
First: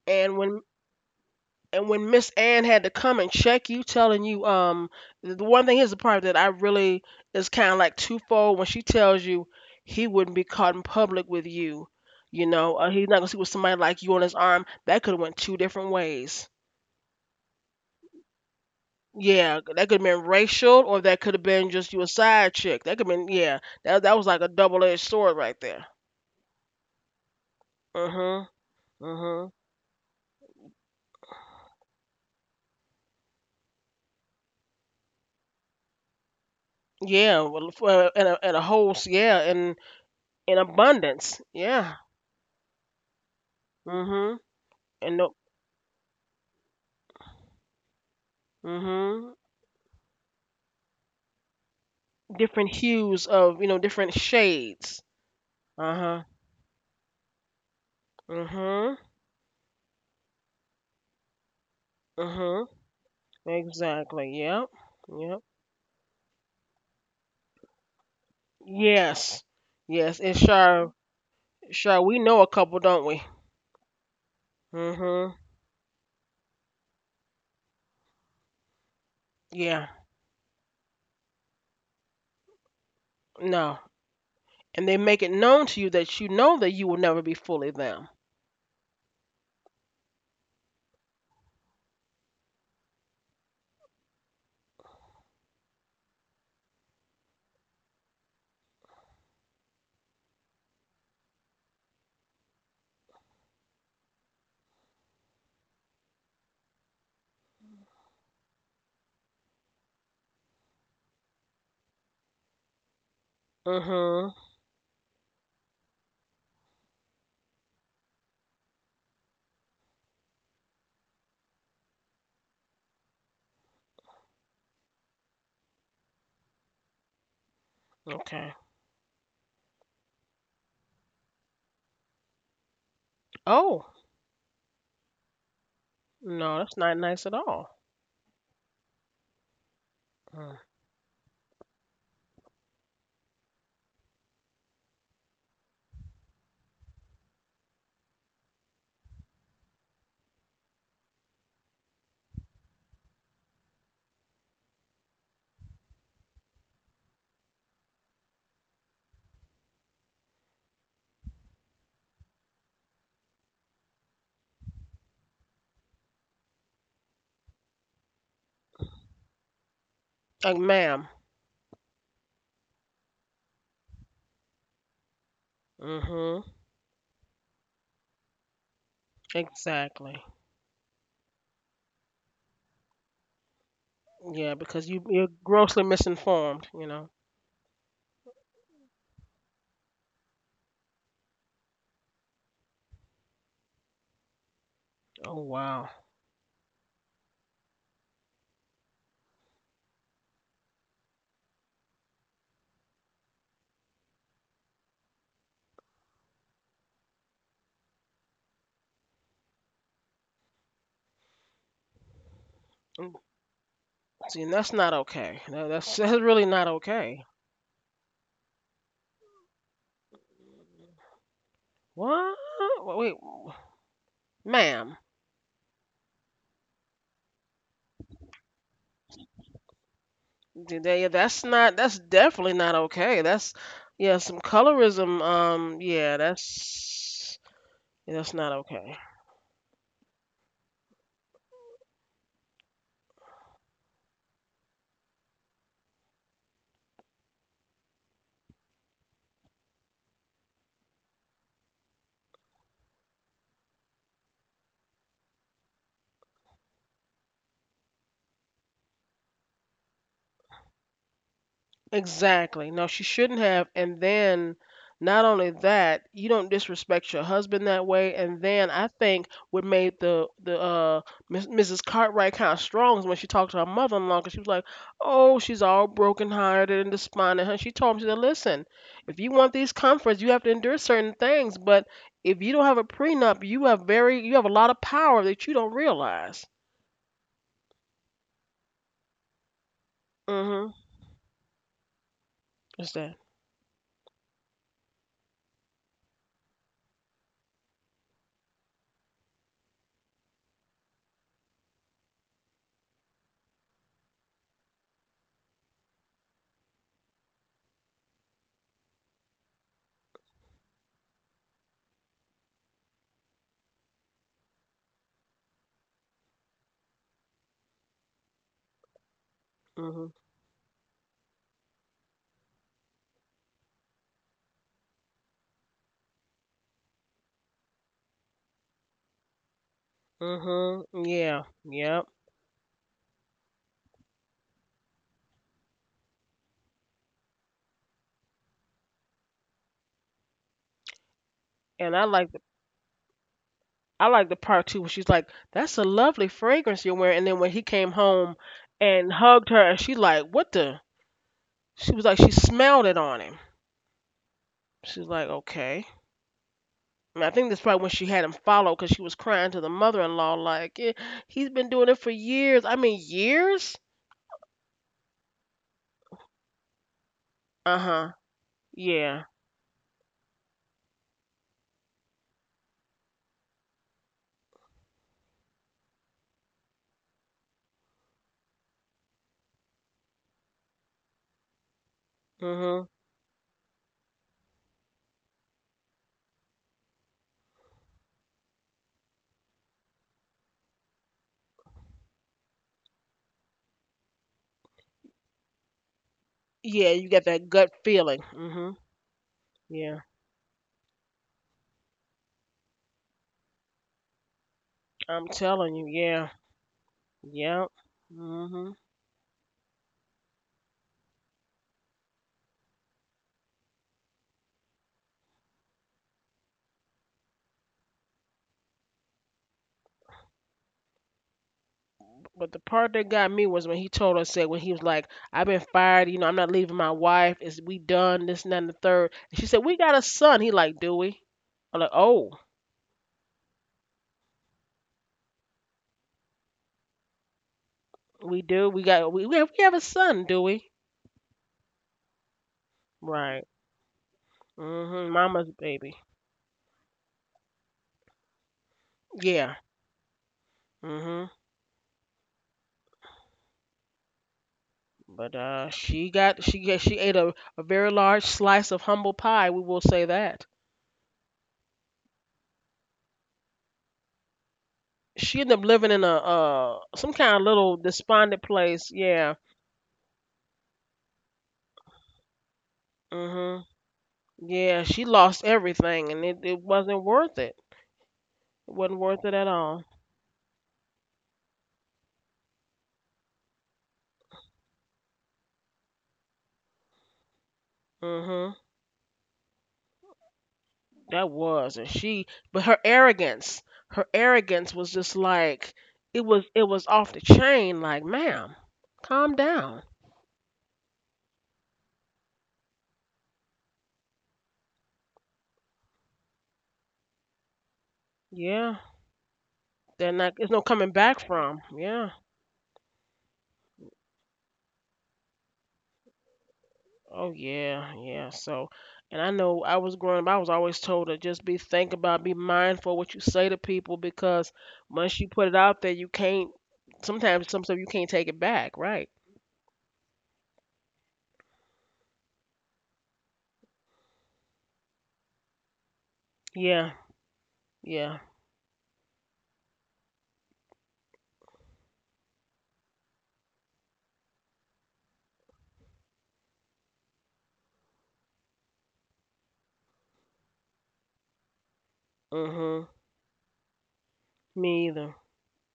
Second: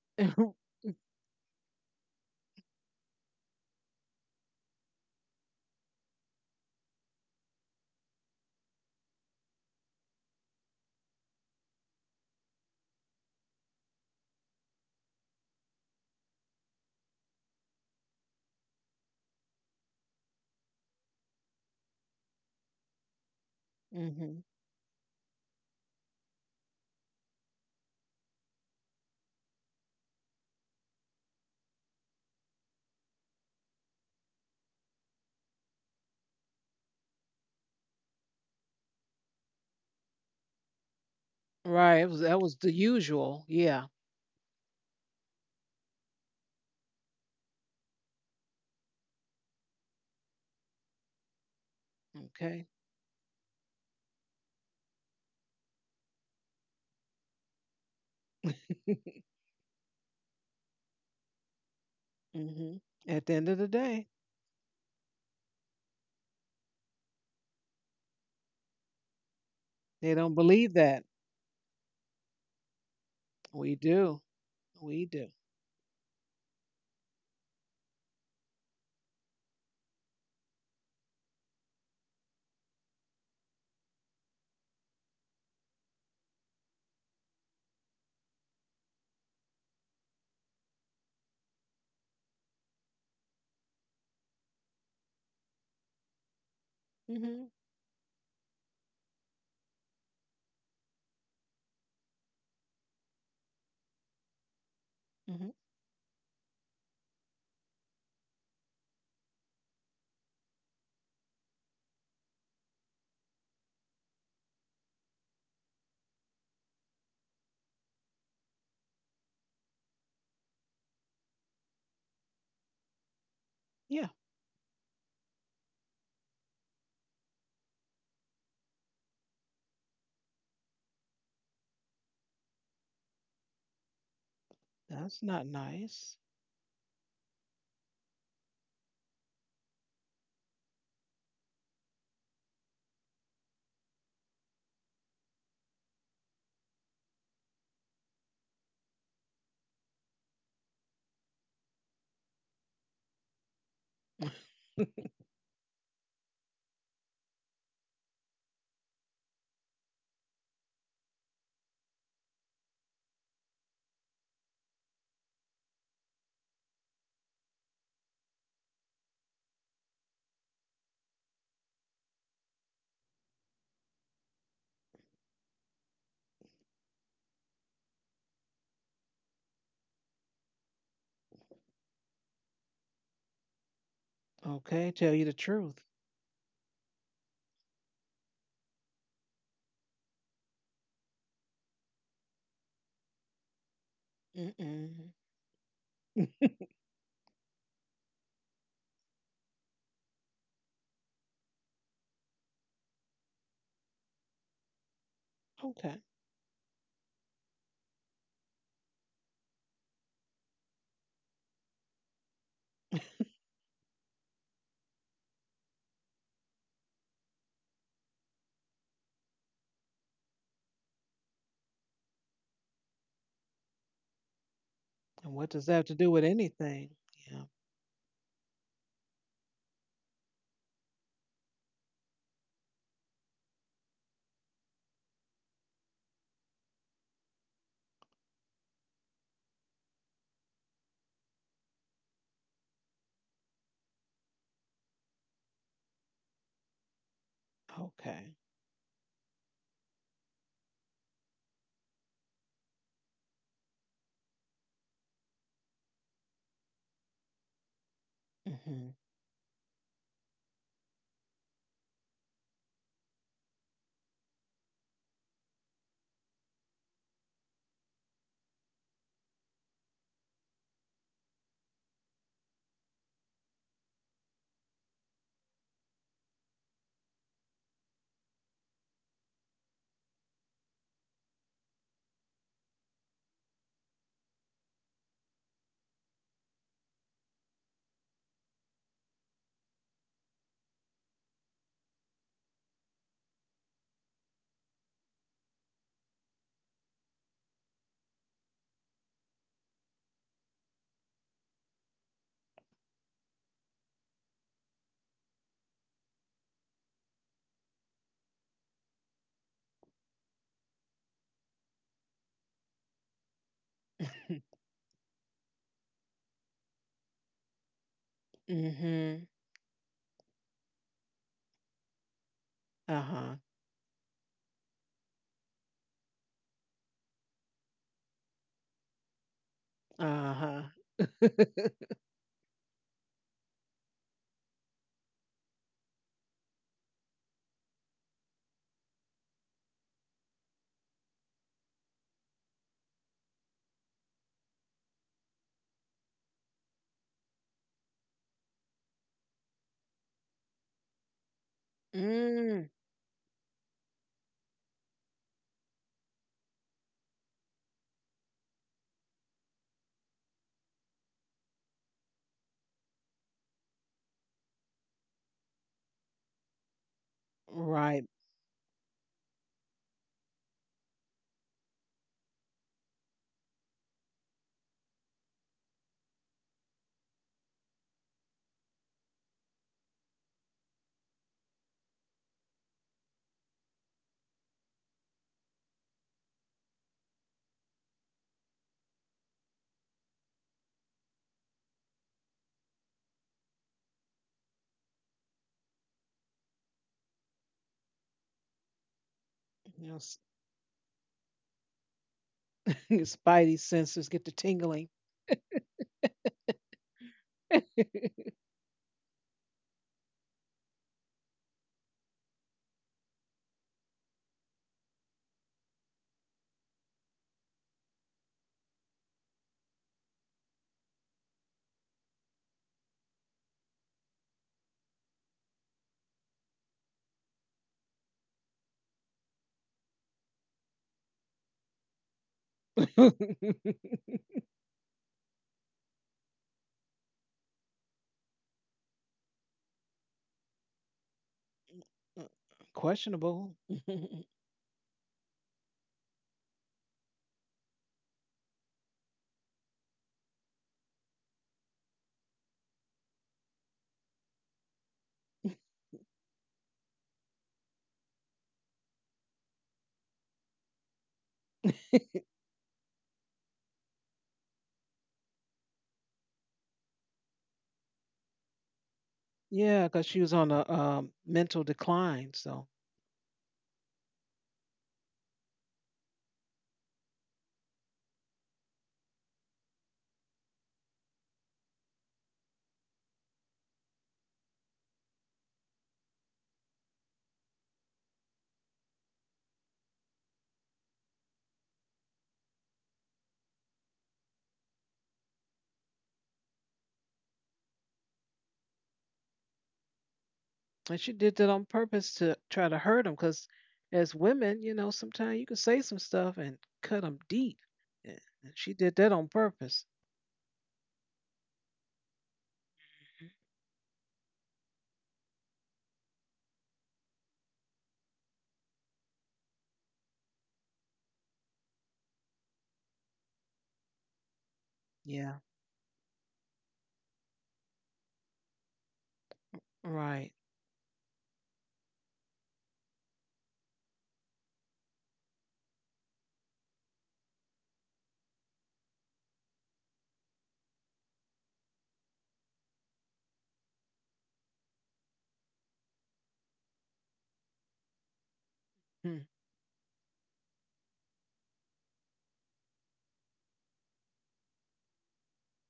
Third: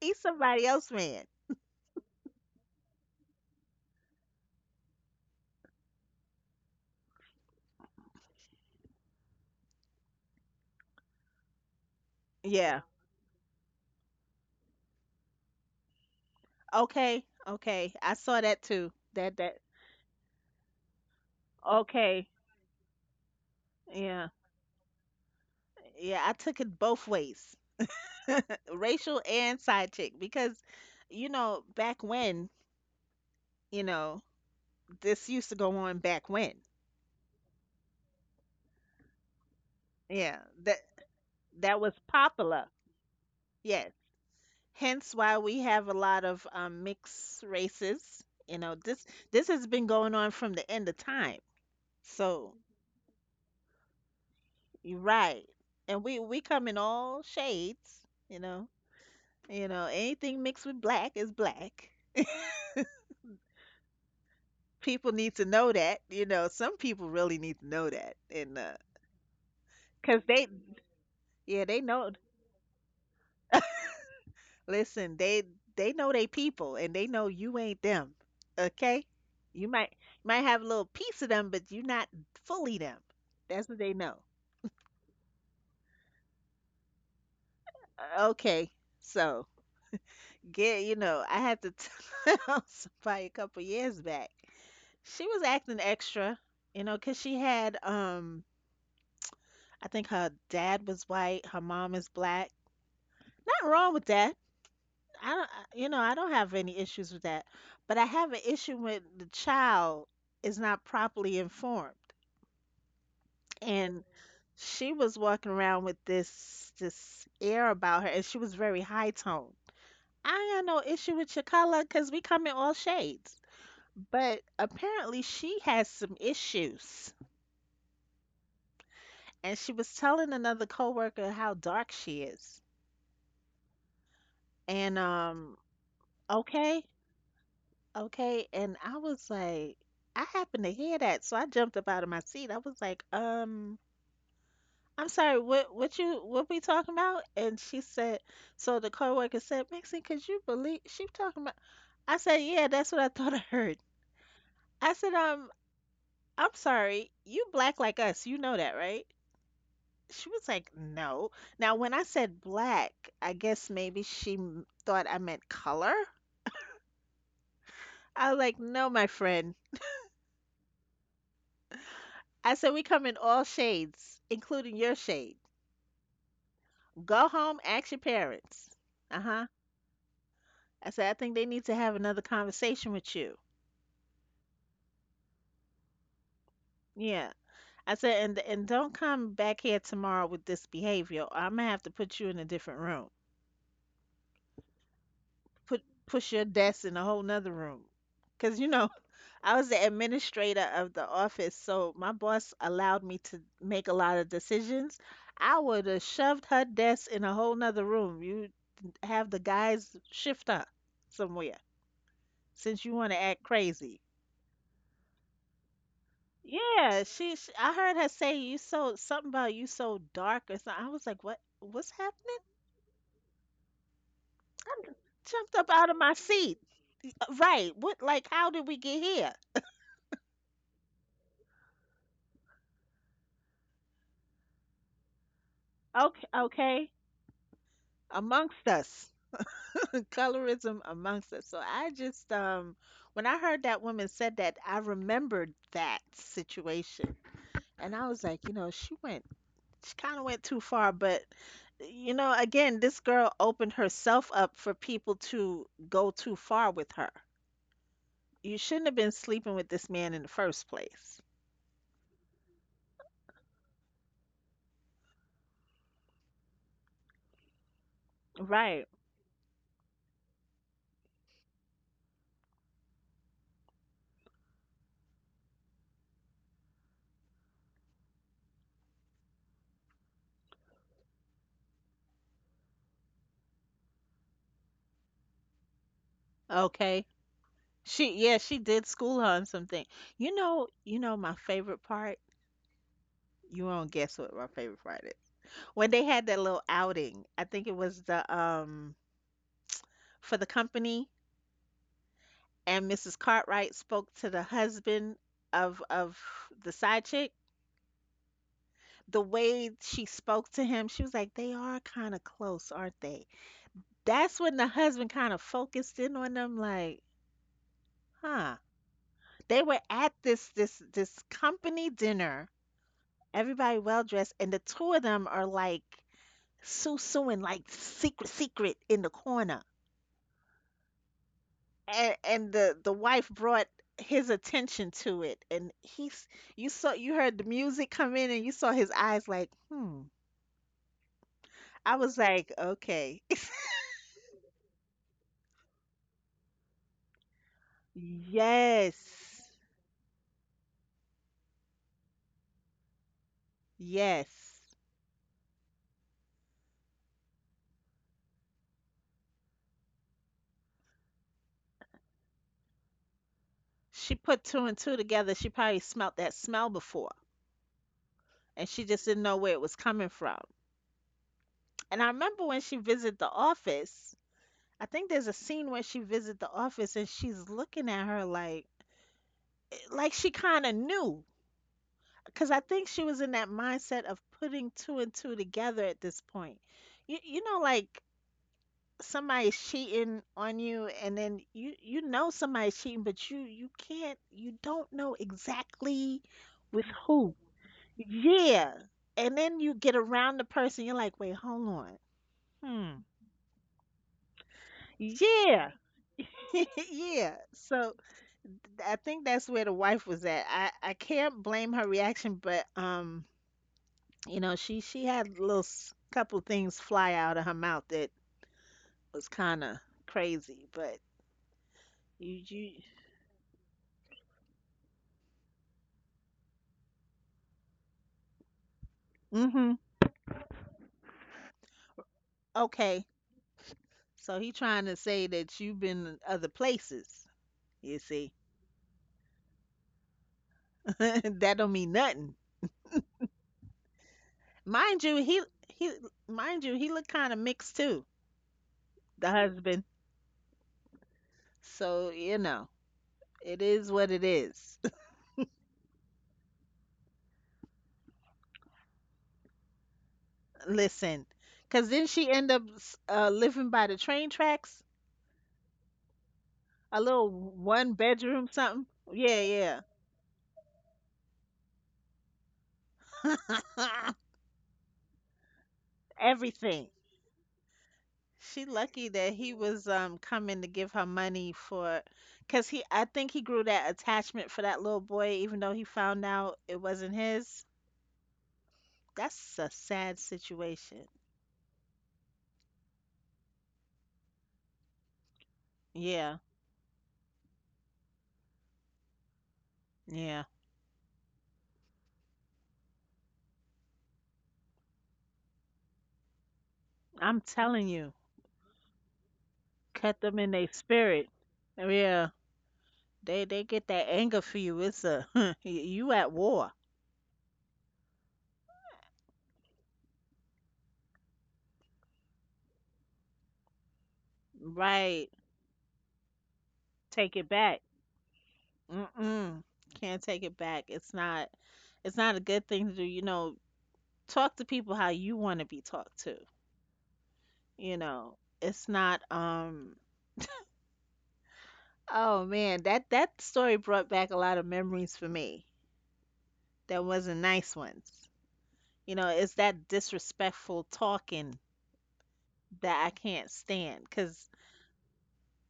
[SPEAKER 2] He's
[SPEAKER 1] And
[SPEAKER 3] hmm
[SPEAKER 1] when
[SPEAKER 2] somebody else's man.
[SPEAKER 1] and when Miss Ann had to come and check you, telling you, the one thing is the part that I really is kind of like twofold when she tells you he wouldn't be caught in public with you,
[SPEAKER 2] Yeah.
[SPEAKER 1] he's not gonna see with somebody like you on his arm. That could have went two different ways.
[SPEAKER 2] Okay. Okay. I saw that too. That
[SPEAKER 1] Yeah,
[SPEAKER 2] that
[SPEAKER 1] that could have been racial, or that could have been just you a
[SPEAKER 2] Okay.
[SPEAKER 1] side chick. That could have been yeah. That was
[SPEAKER 2] Yeah.
[SPEAKER 1] like a double edged sword right there.
[SPEAKER 2] Yeah, I took it both ways,
[SPEAKER 1] Mhm.
[SPEAKER 2] racial
[SPEAKER 1] Mhm.
[SPEAKER 2] and side chick, because, you know, back when, you know, this used to go on back when.
[SPEAKER 1] Yeah. Well, for, and a whole s- yeah, and
[SPEAKER 2] Yeah,
[SPEAKER 1] in
[SPEAKER 2] that
[SPEAKER 1] abundance.
[SPEAKER 2] That
[SPEAKER 1] Yeah.
[SPEAKER 2] was
[SPEAKER 3] Right. It was That was
[SPEAKER 2] popular.
[SPEAKER 3] the usual. Yeah.
[SPEAKER 2] Yes.
[SPEAKER 1] Mhm. And
[SPEAKER 2] Hence
[SPEAKER 1] no,
[SPEAKER 2] why we have a lot of mixed races. You know, this
[SPEAKER 1] mhm.
[SPEAKER 2] this has been going on from the end of time. So
[SPEAKER 1] Different
[SPEAKER 3] Okay.
[SPEAKER 1] hues of, different shades.
[SPEAKER 2] you're right, and
[SPEAKER 1] Uh-huh.
[SPEAKER 2] we come in all shades.
[SPEAKER 1] Mhm.
[SPEAKER 2] You know, anything mixed with black is black.
[SPEAKER 1] Mhm.
[SPEAKER 3] hmm At the end of the day,
[SPEAKER 1] Exactly. Yep.
[SPEAKER 2] People need
[SPEAKER 1] Yep.
[SPEAKER 2] to know that. You know, some people really need to know that, and
[SPEAKER 1] Yes.
[SPEAKER 3] they
[SPEAKER 1] Yes,
[SPEAKER 2] 'cause
[SPEAKER 3] don't
[SPEAKER 1] it's
[SPEAKER 2] they,
[SPEAKER 3] believe
[SPEAKER 1] sure
[SPEAKER 3] that.
[SPEAKER 2] yeah, they
[SPEAKER 1] sure
[SPEAKER 2] know.
[SPEAKER 1] we know a couple, don't we?
[SPEAKER 3] We do. We
[SPEAKER 2] Listen,
[SPEAKER 3] do.
[SPEAKER 1] Mhm.
[SPEAKER 2] they know they people, and they know you ain't them. Okay, you
[SPEAKER 1] Yeah.
[SPEAKER 2] might have a little piece of them, but you're not fully them. That's
[SPEAKER 1] No.
[SPEAKER 2] what they know.
[SPEAKER 1] And they make it known to you that you know that you will never be fully them.
[SPEAKER 2] Okay, so I had to tell somebody a couple years back. She was acting extra, you know, 'cause she
[SPEAKER 3] Hmm
[SPEAKER 2] had I think her dad was white, her mom is black. Nothing wrong with that. I don't,
[SPEAKER 3] hmm
[SPEAKER 2] I- you know, I don't have any issues with that, but I have an issue when the child is not properly informed. And
[SPEAKER 1] Mhm.
[SPEAKER 2] she was walking around with this air about her, and she was very high toned. I ain't got no issue with your color because we come in all shades.
[SPEAKER 3] Yeah.
[SPEAKER 2] But apparently she has some issues.
[SPEAKER 1] Okay.
[SPEAKER 2] And she was telling another coworker how dark she is.
[SPEAKER 1] Oh,
[SPEAKER 2] And
[SPEAKER 3] That's not
[SPEAKER 2] um,
[SPEAKER 3] nice.
[SPEAKER 1] no, that's
[SPEAKER 2] okay,
[SPEAKER 1] not nice at all.
[SPEAKER 2] Okay, and I was like, I
[SPEAKER 1] Mm.
[SPEAKER 2] happened to hear that, so I jumped up out of my seat. I was like, I'm sorry, what we talking about? And she said, so the coworker said, "Maxine, could you believe she talking about?" I said, yeah, that's what I thought I heard. I said, I'm sorry, you black like us, you know that, right? She was like, no. Now, when I said black, I guess maybe she thought I meant color. I was like, no, my friend.
[SPEAKER 1] Like, ma'am.
[SPEAKER 2] I said, we come in all shades, including your shade.
[SPEAKER 1] Mhm.
[SPEAKER 2] Go home, ask your parents. Uh huh.
[SPEAKER 1] Exactly.
[SPEAKER 2] I said, I think they need to have another conversation with you.
[SPEAKER 1] Yeah, because
[SPEAKER 3] Okay.
[SPEAKER 1] you
[SPEAKER 3] Tell you
[SPEAKER 1] you're
[SPEAKER 3] the truth.
[SPEAKER 1] grossly misinformed, you know.
[SPEAKER 2] Yeah. I said, and don't come back here tomorrow with this behavior. I'm gonna have to put you in a different room.
[SPEAKER 3] Mm-mm.
[SPEAKER 1] Oh,
[SPEAKER 2] Put
[SPEAKER 1] wow.
[SPEAKER 2] push your desk in a whole nother room. Cause you know, I was the administrator of the office, so my boss allowed me to make a lot of decisions. I would have
[SPEAKER 3] Okay.
[SPEAKER 2] shoved her desk in a whole nother room. You have the guys shift her somewhere since you want
[SPEAKER 1] Mm.
[SPEAKER 2] to act crazy.
[SPEAKER 1] See, and that's not okay. No, that's that's really not
[SPEAKER 2] Yeah,
[SPEAKER 1] okay.
[SPEAKER 2] she's. I heard her say you so something about you so dark or something. I was like, what? What's happening?
[SPEAKER 1] What? Wait,
[SPEAKER 2] I
[SPEAKER 1] ma'am.
[SPEAKER 3] And
[SPEAKER 2] jumped
[SPEAKER 3] what
[SPEAKER 2] up
[SPEAKER 3] does that
[SPEAKER 2] out
[SPEAKER 3] have
[SPEAKER 2] of
[SPEAKER 3] to
[SPEAKER 2] my
[SPEAKER 3] do with
[SPEAKER 2] seat.
[SPEAKER 3] anything? Yeah.
[SPEAKER 2] Right. What? Like, how did we get here?
[SPEAKER 1] That's not. That's definitely not okay. Some colorism. Yeah,
[SPEAKER 2] Okay. Okay.
[SPEAKER 1] that's not
[SPEAKER 2] Amongst
[SPEAKER 1] okay.
[SPEAKER 2] us, colorism amongst us. So I just when I heard that woman said that, I remembered that situation, and I was
[SPEAKER 3] Okay.
[SPEAKER 2] like, you know, she went. She kind of went too far, but you know, again, this girl opened herself up for people to go too far with her. You shouldn't have
[SPEAKER 3] Mhm.
[SPEAKER 2] been sleeping with this man in the first place.
[SPEAKER 1] Exactly. No, she shouldn't have. And then, not only that, you don't disrespect your husband that way. And then
[SPEAKER 2] Right.
[SPEAKER 1] I think what made the Ms. Mrs. Cartwright kind of strong is when she talked to her mother-in-law, law because she was like, "Oh, she's all broken-hearted and despondent." And she told him, she said, "Listen, if you want these comforts, you have to endure certain things. But if you don't have a prenup, you have a lot of power that you don't realize."
[SPEAKER 2] Okay. She Yeah, she did school her on something. You know,
[SPEAKER 1] Mm-hmm.
[SPEAKER 2] my favorite part?
[SPEAKER 1] What's that?
[SPEAKER 2] You won't guess what my favorite part is. When they had that little outing, I think it was the for the company, and Mrs. Cartwright spoke to the husband of the side chick. The way she spoke to him, she was like, "They are kinda close, aren't they?" That's when the husband kind of focused in on them like, huh,
[SPEAKER 3] Mhm.
[SPEAKER 2] they were
[SPEAKER 1] Mm-hmm.
[SPEAKER 2] at this company dinner.
[SPEAKER 3] Uh-huh.
[SPEAKER 2] Everybody well dressed, and the two of them are like suing like secret secret in the corner.
[SPEAKER 3] Uh-huh.
[SPEAKER 1] Mm-hmm. Yeah. Yep.
[SPEAKER 2] And the wife brought his attention to it, and he's you heard the music come in, and you saw his eyes like, hmm.
[SPEAKER 1] And
[SPEAKER 2] I was like, okay.
[SPEAKER 1] I like the part too where she's like, "That's a lovely fragrance you're wearing," and then when he came home and hugged
[SPEAKER 2] Yes.
[SPEAKER 1] her, and she like, "What the?" She was like, she
[SPEAKER 3] Mm.
[SPEAKER 1] smelled it on him.
[SPEAKER 2] Yes.
[SPEAKER 1] She's like, "Okay." And I think that's probably when she had him follow because she was crying to the mother-in-law like, "Yeah, he's been doing it for years. I mean, years."
[SPEAKER 2] She put two and two together. She probably smelt that smell before
[SPEAKER 1] Uh huh.
[SPEAKER 3] Right.
[SPEAKER 2] and she just didn't
[SPEAKER 1] Yeah.
[SPEAKER 2] know where it was coming from. And I remember when she visited the office. I think there's a scene where she visited the office and she's looking at her like she kind of knew because I
[SPEAKER 1] Mhm.
[SPEAKER 2] think she was in that mindset of putting two and two together at this point. You know, like somebody's cheating on you and then you know somebody's cheating, but you don't know exactly
[SPEAKER 1] Yeah,
[SPEAKER 2] with
[SPEAKER 1] you got
[SPEAKER 2] who.
[SPEAKER 1] that gut feeling. Mhm.
[SPEAKER 2] Yeah. And then you
[SPEAKER 1] Yeah,
[SPEAKER 3] You
[SPEAKER 2] get
[SPEAKER 3] know, s-
[SPEAKER 2] around the person, you're like, "Wait, hold on. Hmm."
[SPEAKER 3] Spidey sensors get to tingling.
[SPEAKER 1] I'm telling
[SPEAKER 2] Yeah.
[SPEAKER 1] you. Yeah.
[SPEAKER 2] Yeah.
[SPEAKER 1] Yep.
[SPEAKER 2] So
[SPEAKER 1] Mhm.
[SPEAKER 2] I think that's where the wife was at. I can't blame her reaction, but you know, she had a little s- couple things fly out of her mouth that was kind of crazy, but
[SPEAKER 1] But
[SPEAKER 2] you
[SPEAKER 1] the
[SPEAKER 2] you
[SPEAKER 1] part that got me was when he told us said when he was like, "I've been fired. You know, I'm not leaving my wife. Is we done this and that and the third?" And she said, "We
[SPEAKER 2] Mhm.
[SPEAKER 1] got a son." He like, "Do we?" I'm like, "Oh,
[SPEAKER 2] Okay. So he trying to say that you've been in other places, you
[SPEAKER 1] we
[SPEAKER 2] see.
[SPEAKER 1] do. We got we have a son, do we?"
[SPEAKER 2] That don't mean nothing.
[SPEAKER 1] Right.
[SPEAKER 3] Questionable.
[SPEAKER 1] Mhm.
[SPEAKER 2] Mind you,
[SPEAKER 1] Mama's baby.
[SPEAKER 2] he mind you, he looked kind of mixed too, the
[SPEAKER 1] Yeah.
[SPEAKER 2] husband.
[SPEAKER 1] Mhm.
[SPEAKER 2] So, you know, it is what it is.
[SPEAKER 1] But she ate a very large slice of humble pie. We will say that
[SPEAKER 2] Listen, because then she end up s- living by the train tracks,
[SPEAKER 1] she ended up living in a
[SPEAKER 2] a
[SPEAKER 1] some
[SPEAKER 2] little
[SPEAKER 1] kind of little
[SPEAKER 2] one
[SPEAKER 1] despondent
[SPEAKER 2] bedroom
[SPEAKER 1] place.
[SPEAKER 2] something.
[SPEAKER 1] Yeah.
[SPEAKER 2] Yeah,
[SPEAKER 3] Yeah, because she was on a mental decline. So,
[SPEAKER 1] Mm-hmm.
[SPEAKER 2] yeah.
[SPEAKER 1] Yeah, she lost everything, and it
[SPEAKER 2] Everything.
[SPEAKER 1] wasn't worth it.
[SPEAKER 2] She
[SPEAKER 1] It wasn't
[SPEAKER 2] lucky
[SPEAKER 1] worth it
[SPEAKER 2] that
[SPEAKER 1] at
[SPEAKER 2] he
[SPEAKER 1] all.
[SPEAKER 2] was coming to give her money for, because he I think he grew that attachment for that little boy, even though he found out it wasn't his.
[SPEAKER 1] Mhm.
[SPEAKER 2] That's a sad situation.
[SPEAKER 1] That was, and she, but her arrogance was just like it was.
[SPEAKER 2] Yeah,
[SPEAKER 1] It was off the chain. Like, ma'am, calm down.
[SPEAKER 2] yeah.
[SPEAKER 3] and she did that on purpose to try to hurt him. Because as women, you know, sometimes you can say some stuff and cut them
[SPEAKER 2] I'm
[SPEAKER 3] deep.
[SPEAKER 2] telling you,
[SPEAKER 3] Yeah. And she
[SPEAKER 1] Yeah,
[SPEAKER 3] did that on purpose.
[SPEAKER 1] they're
[SPEAKER 2] cut
[SPEAKER 1] not.
[SPEAKER 2] them
[SPEAKER 1] There's
[SPEAKER 2] in
[SPEAKER 1] no
[SPEAKER 2] their
[SPEAKER 1] coming back
[SPEAKER 2] spirit.
[SPEAKER 1] from. Yeah.
[SPEAKER 2] Yeah. They get that anger for you. It's a you at war.
[SPEAKER 1] Oh yeah, yeah. So, and I know I was growing up. I was always told to just be think about, be mindful what you say to people because once you
[SPEAKER 2] Right.
[SPEAKER 3] Yeah.
[SPEAKER 1] put it out there, you can't.
[SPEAKER 2] Take
[SPEAKER 1] Sometimes
[SPEAKER 2] it
[SPEAKER 1] some stuff you
[SPEAKER 2] back.
[SPEAKER 1] can't take it back. Right.
[SPEAKER 2] Mm-mm. Can't
[SPEAKER 3] Right.
[SPEAKER 2] take it back. It's not a good thing to do. You know, talk to people how you want to be talked to.
[SPEAKER 1] Yeah,
[SPEAKER 2] You
[SPEAKER 1] yeah.
[SPEAKER 2] know, it's not um oh man, that that story brought back a lot of memories for me. That wasn't nice ones. You
[SPEAKER 3] Hmm.
[SPEAKER 2] know, it's that disrespectful talking
[SPEAKER 1] Mhm.
[SPEAKER 2] that I can't stand cuz
[SPEAKER 1] Me either.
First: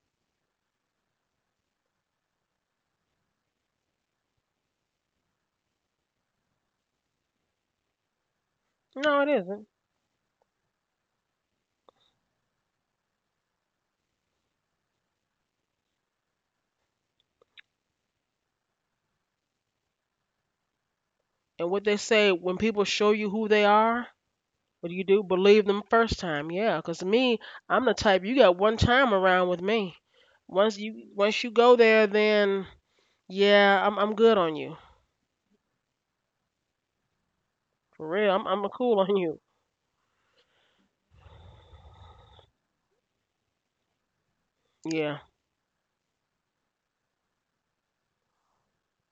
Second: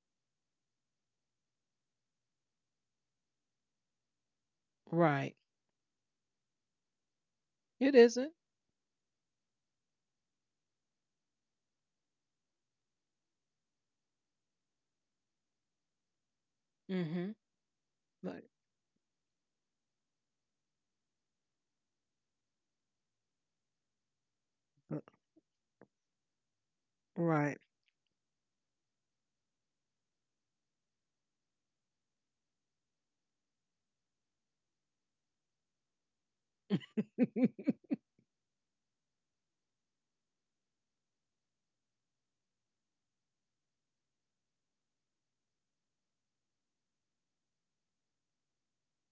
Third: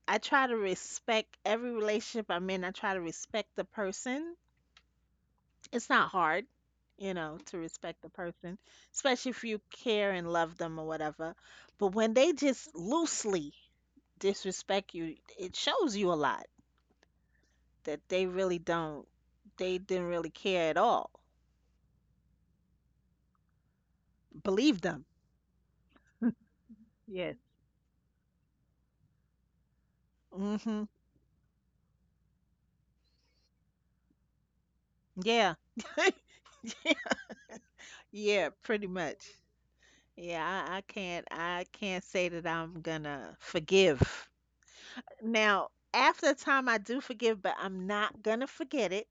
[SPEAKER 2] I try to respect every relationship I'm in. I try to respect the person.
[SPEAKER 3] Right.
[SPEAKER 2] It's not hard, you know, to
[SPEAKER 3] It
[SPEAKER 2] respect the
[SPEAKER 3] isn't.
[SPEAKER 2] person,
[SPEAKER 1] No,
[SPEAKER 2] especially
[SPEAKER 1] it
[SPEAKER 2] if you
[SPEAKER 1] isn't.
[SPEAKER 2] care and love them or whatever. But when they just loosely disrespect you, it shows you a lot
[SPEAKER 3] Mm-hmm.
[SPEAKER 2] that they
[SPEAKER 3] Like,
[SPEAKER 2] really don't, they didn't really care at all.
[SPEAKER 1] And what they say when people show you who they are,
[SPEAKER 2] Believe
[SPEAKER 1] what do
[SPEAKER 3] uh,
[SPEAKER 1] you
[SPEAKER 2] them.
[SPEAKER 1] do? Believe them first time. Yeah, 'cause to
[SPEAKER 2] Yes.
[SPEAKER 1] me,
[SPEAKER 3] right.
[SPEAKER 1] I'm the type you got one time around with me. Once
[SPEAKER 2] hmm
[SPEAKER 1] you once you go there, then yeah, I'm good on you.
[SPEAKER 2] Yeah.
[SPEAKER 1] For real, I'm
[SPEAKER 2] Yeah,
[SPEAKER 1] I'm
[SPEAKER 2] pretty
[SPEAKER 1] cool on
[SPEAKER 2] much.
[SPEAKER 1] you.
[SPEAKER 2] Yeah, I can't say that I'm gonna forgive.
[SPEAKER 1] Yeah.
[SPEAKER 2] Now, after the time I do forgive, but I'm not gonna forget it.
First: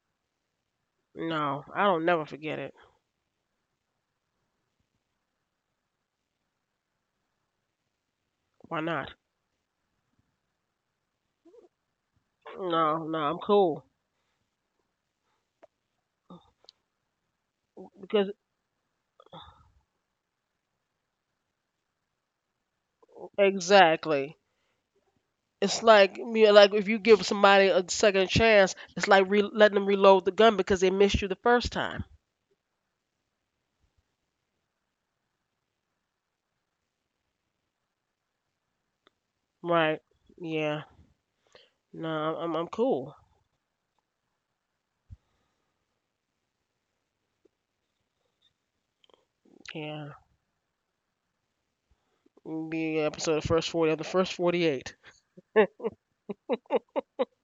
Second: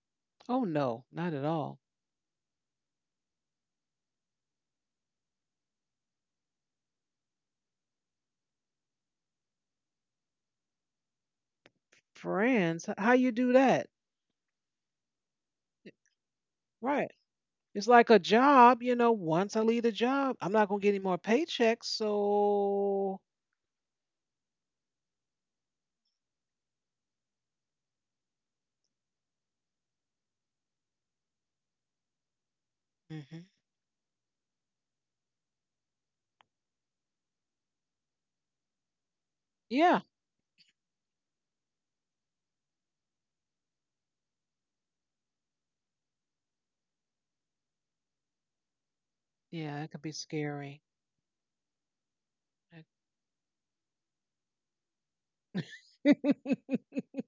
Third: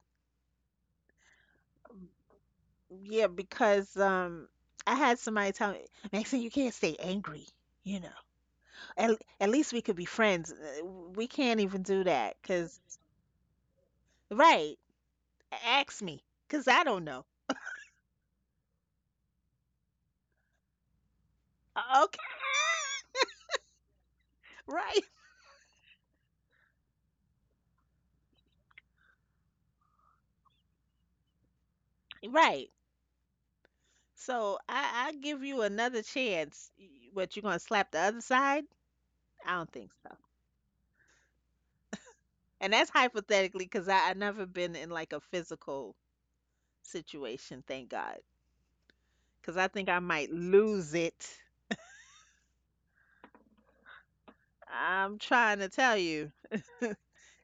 [SPEAKER 3] Oh no, not at
[SPEAKER 1] No,
[SPEAKER 3] all.
[SPEAKER 1] I don't never forget it.
[SPEAKER 2] Yeah, because I had somebody tell me, "Maxine, you can't stay angry, you know."
[SPEAKER 1] Why not?
[SPEAKER 2] At least we could be friends. We can't even do that because,
[SPEAKER 3] Friends, h-
[SPEAKER 1] No,
[SPEAKER 3] how
[SPEAKER 1] no,
[SPEAKER 3] you
[SPEAKER 1] I'm
[SPEAKER 3] do
[SPEAKER 1] cool
[SPEAKER 3] that?
[SPEAKER 2] right, ask me because I don't
[SPEAKER 3] Right.
[SPEAKER 2] know.
[SPEAKER 3] It's like a
[SPEAKER 1] because
[SPEAKER 3] job, you know, once I leave the job, I'm not going to get any more paychecks,
[SPEAKER 2] Okay,
[SPEAKER 3] so
[SPEAKER 1] exactly.
[SPEAKER 2] right,
[SPEAKER 1] It's like me, like if you give somebody a second chance, it's like letting them reload the gun because they missed you the first time,
[SPEAKER 2] right.
[SPEAKER 3] Mm-hmm.
[SPEAKER 2] So I give you another chance. What, you gonna slap the other side? I don't think
[SPEAKER 1] right?
[SPEAKER 2] so.
[SPEAKER 3] Yeah.
[SPEAKER 1] Yeah, no, I'm
[SPEAKER 2] And that's
[SPEAKER 1] cool.
[SPEAKER 2] hypothetically because I never been in like a physical situation, thank God. Because I think
[SPEAKER 3] Yeah,
[SPEAKER 2] I
[SPEAKER 3] it
[SPEAKER 1] Yeah,
[SPEAKER 3] could be
[SPEAKER 2] might lose
[SPEAKER 3] scary.
[SPEAKER 2] it.
[SPEAKER 1] be episode of first forty of the first 48.
[SPEAKER 2] I'm trying to tell you.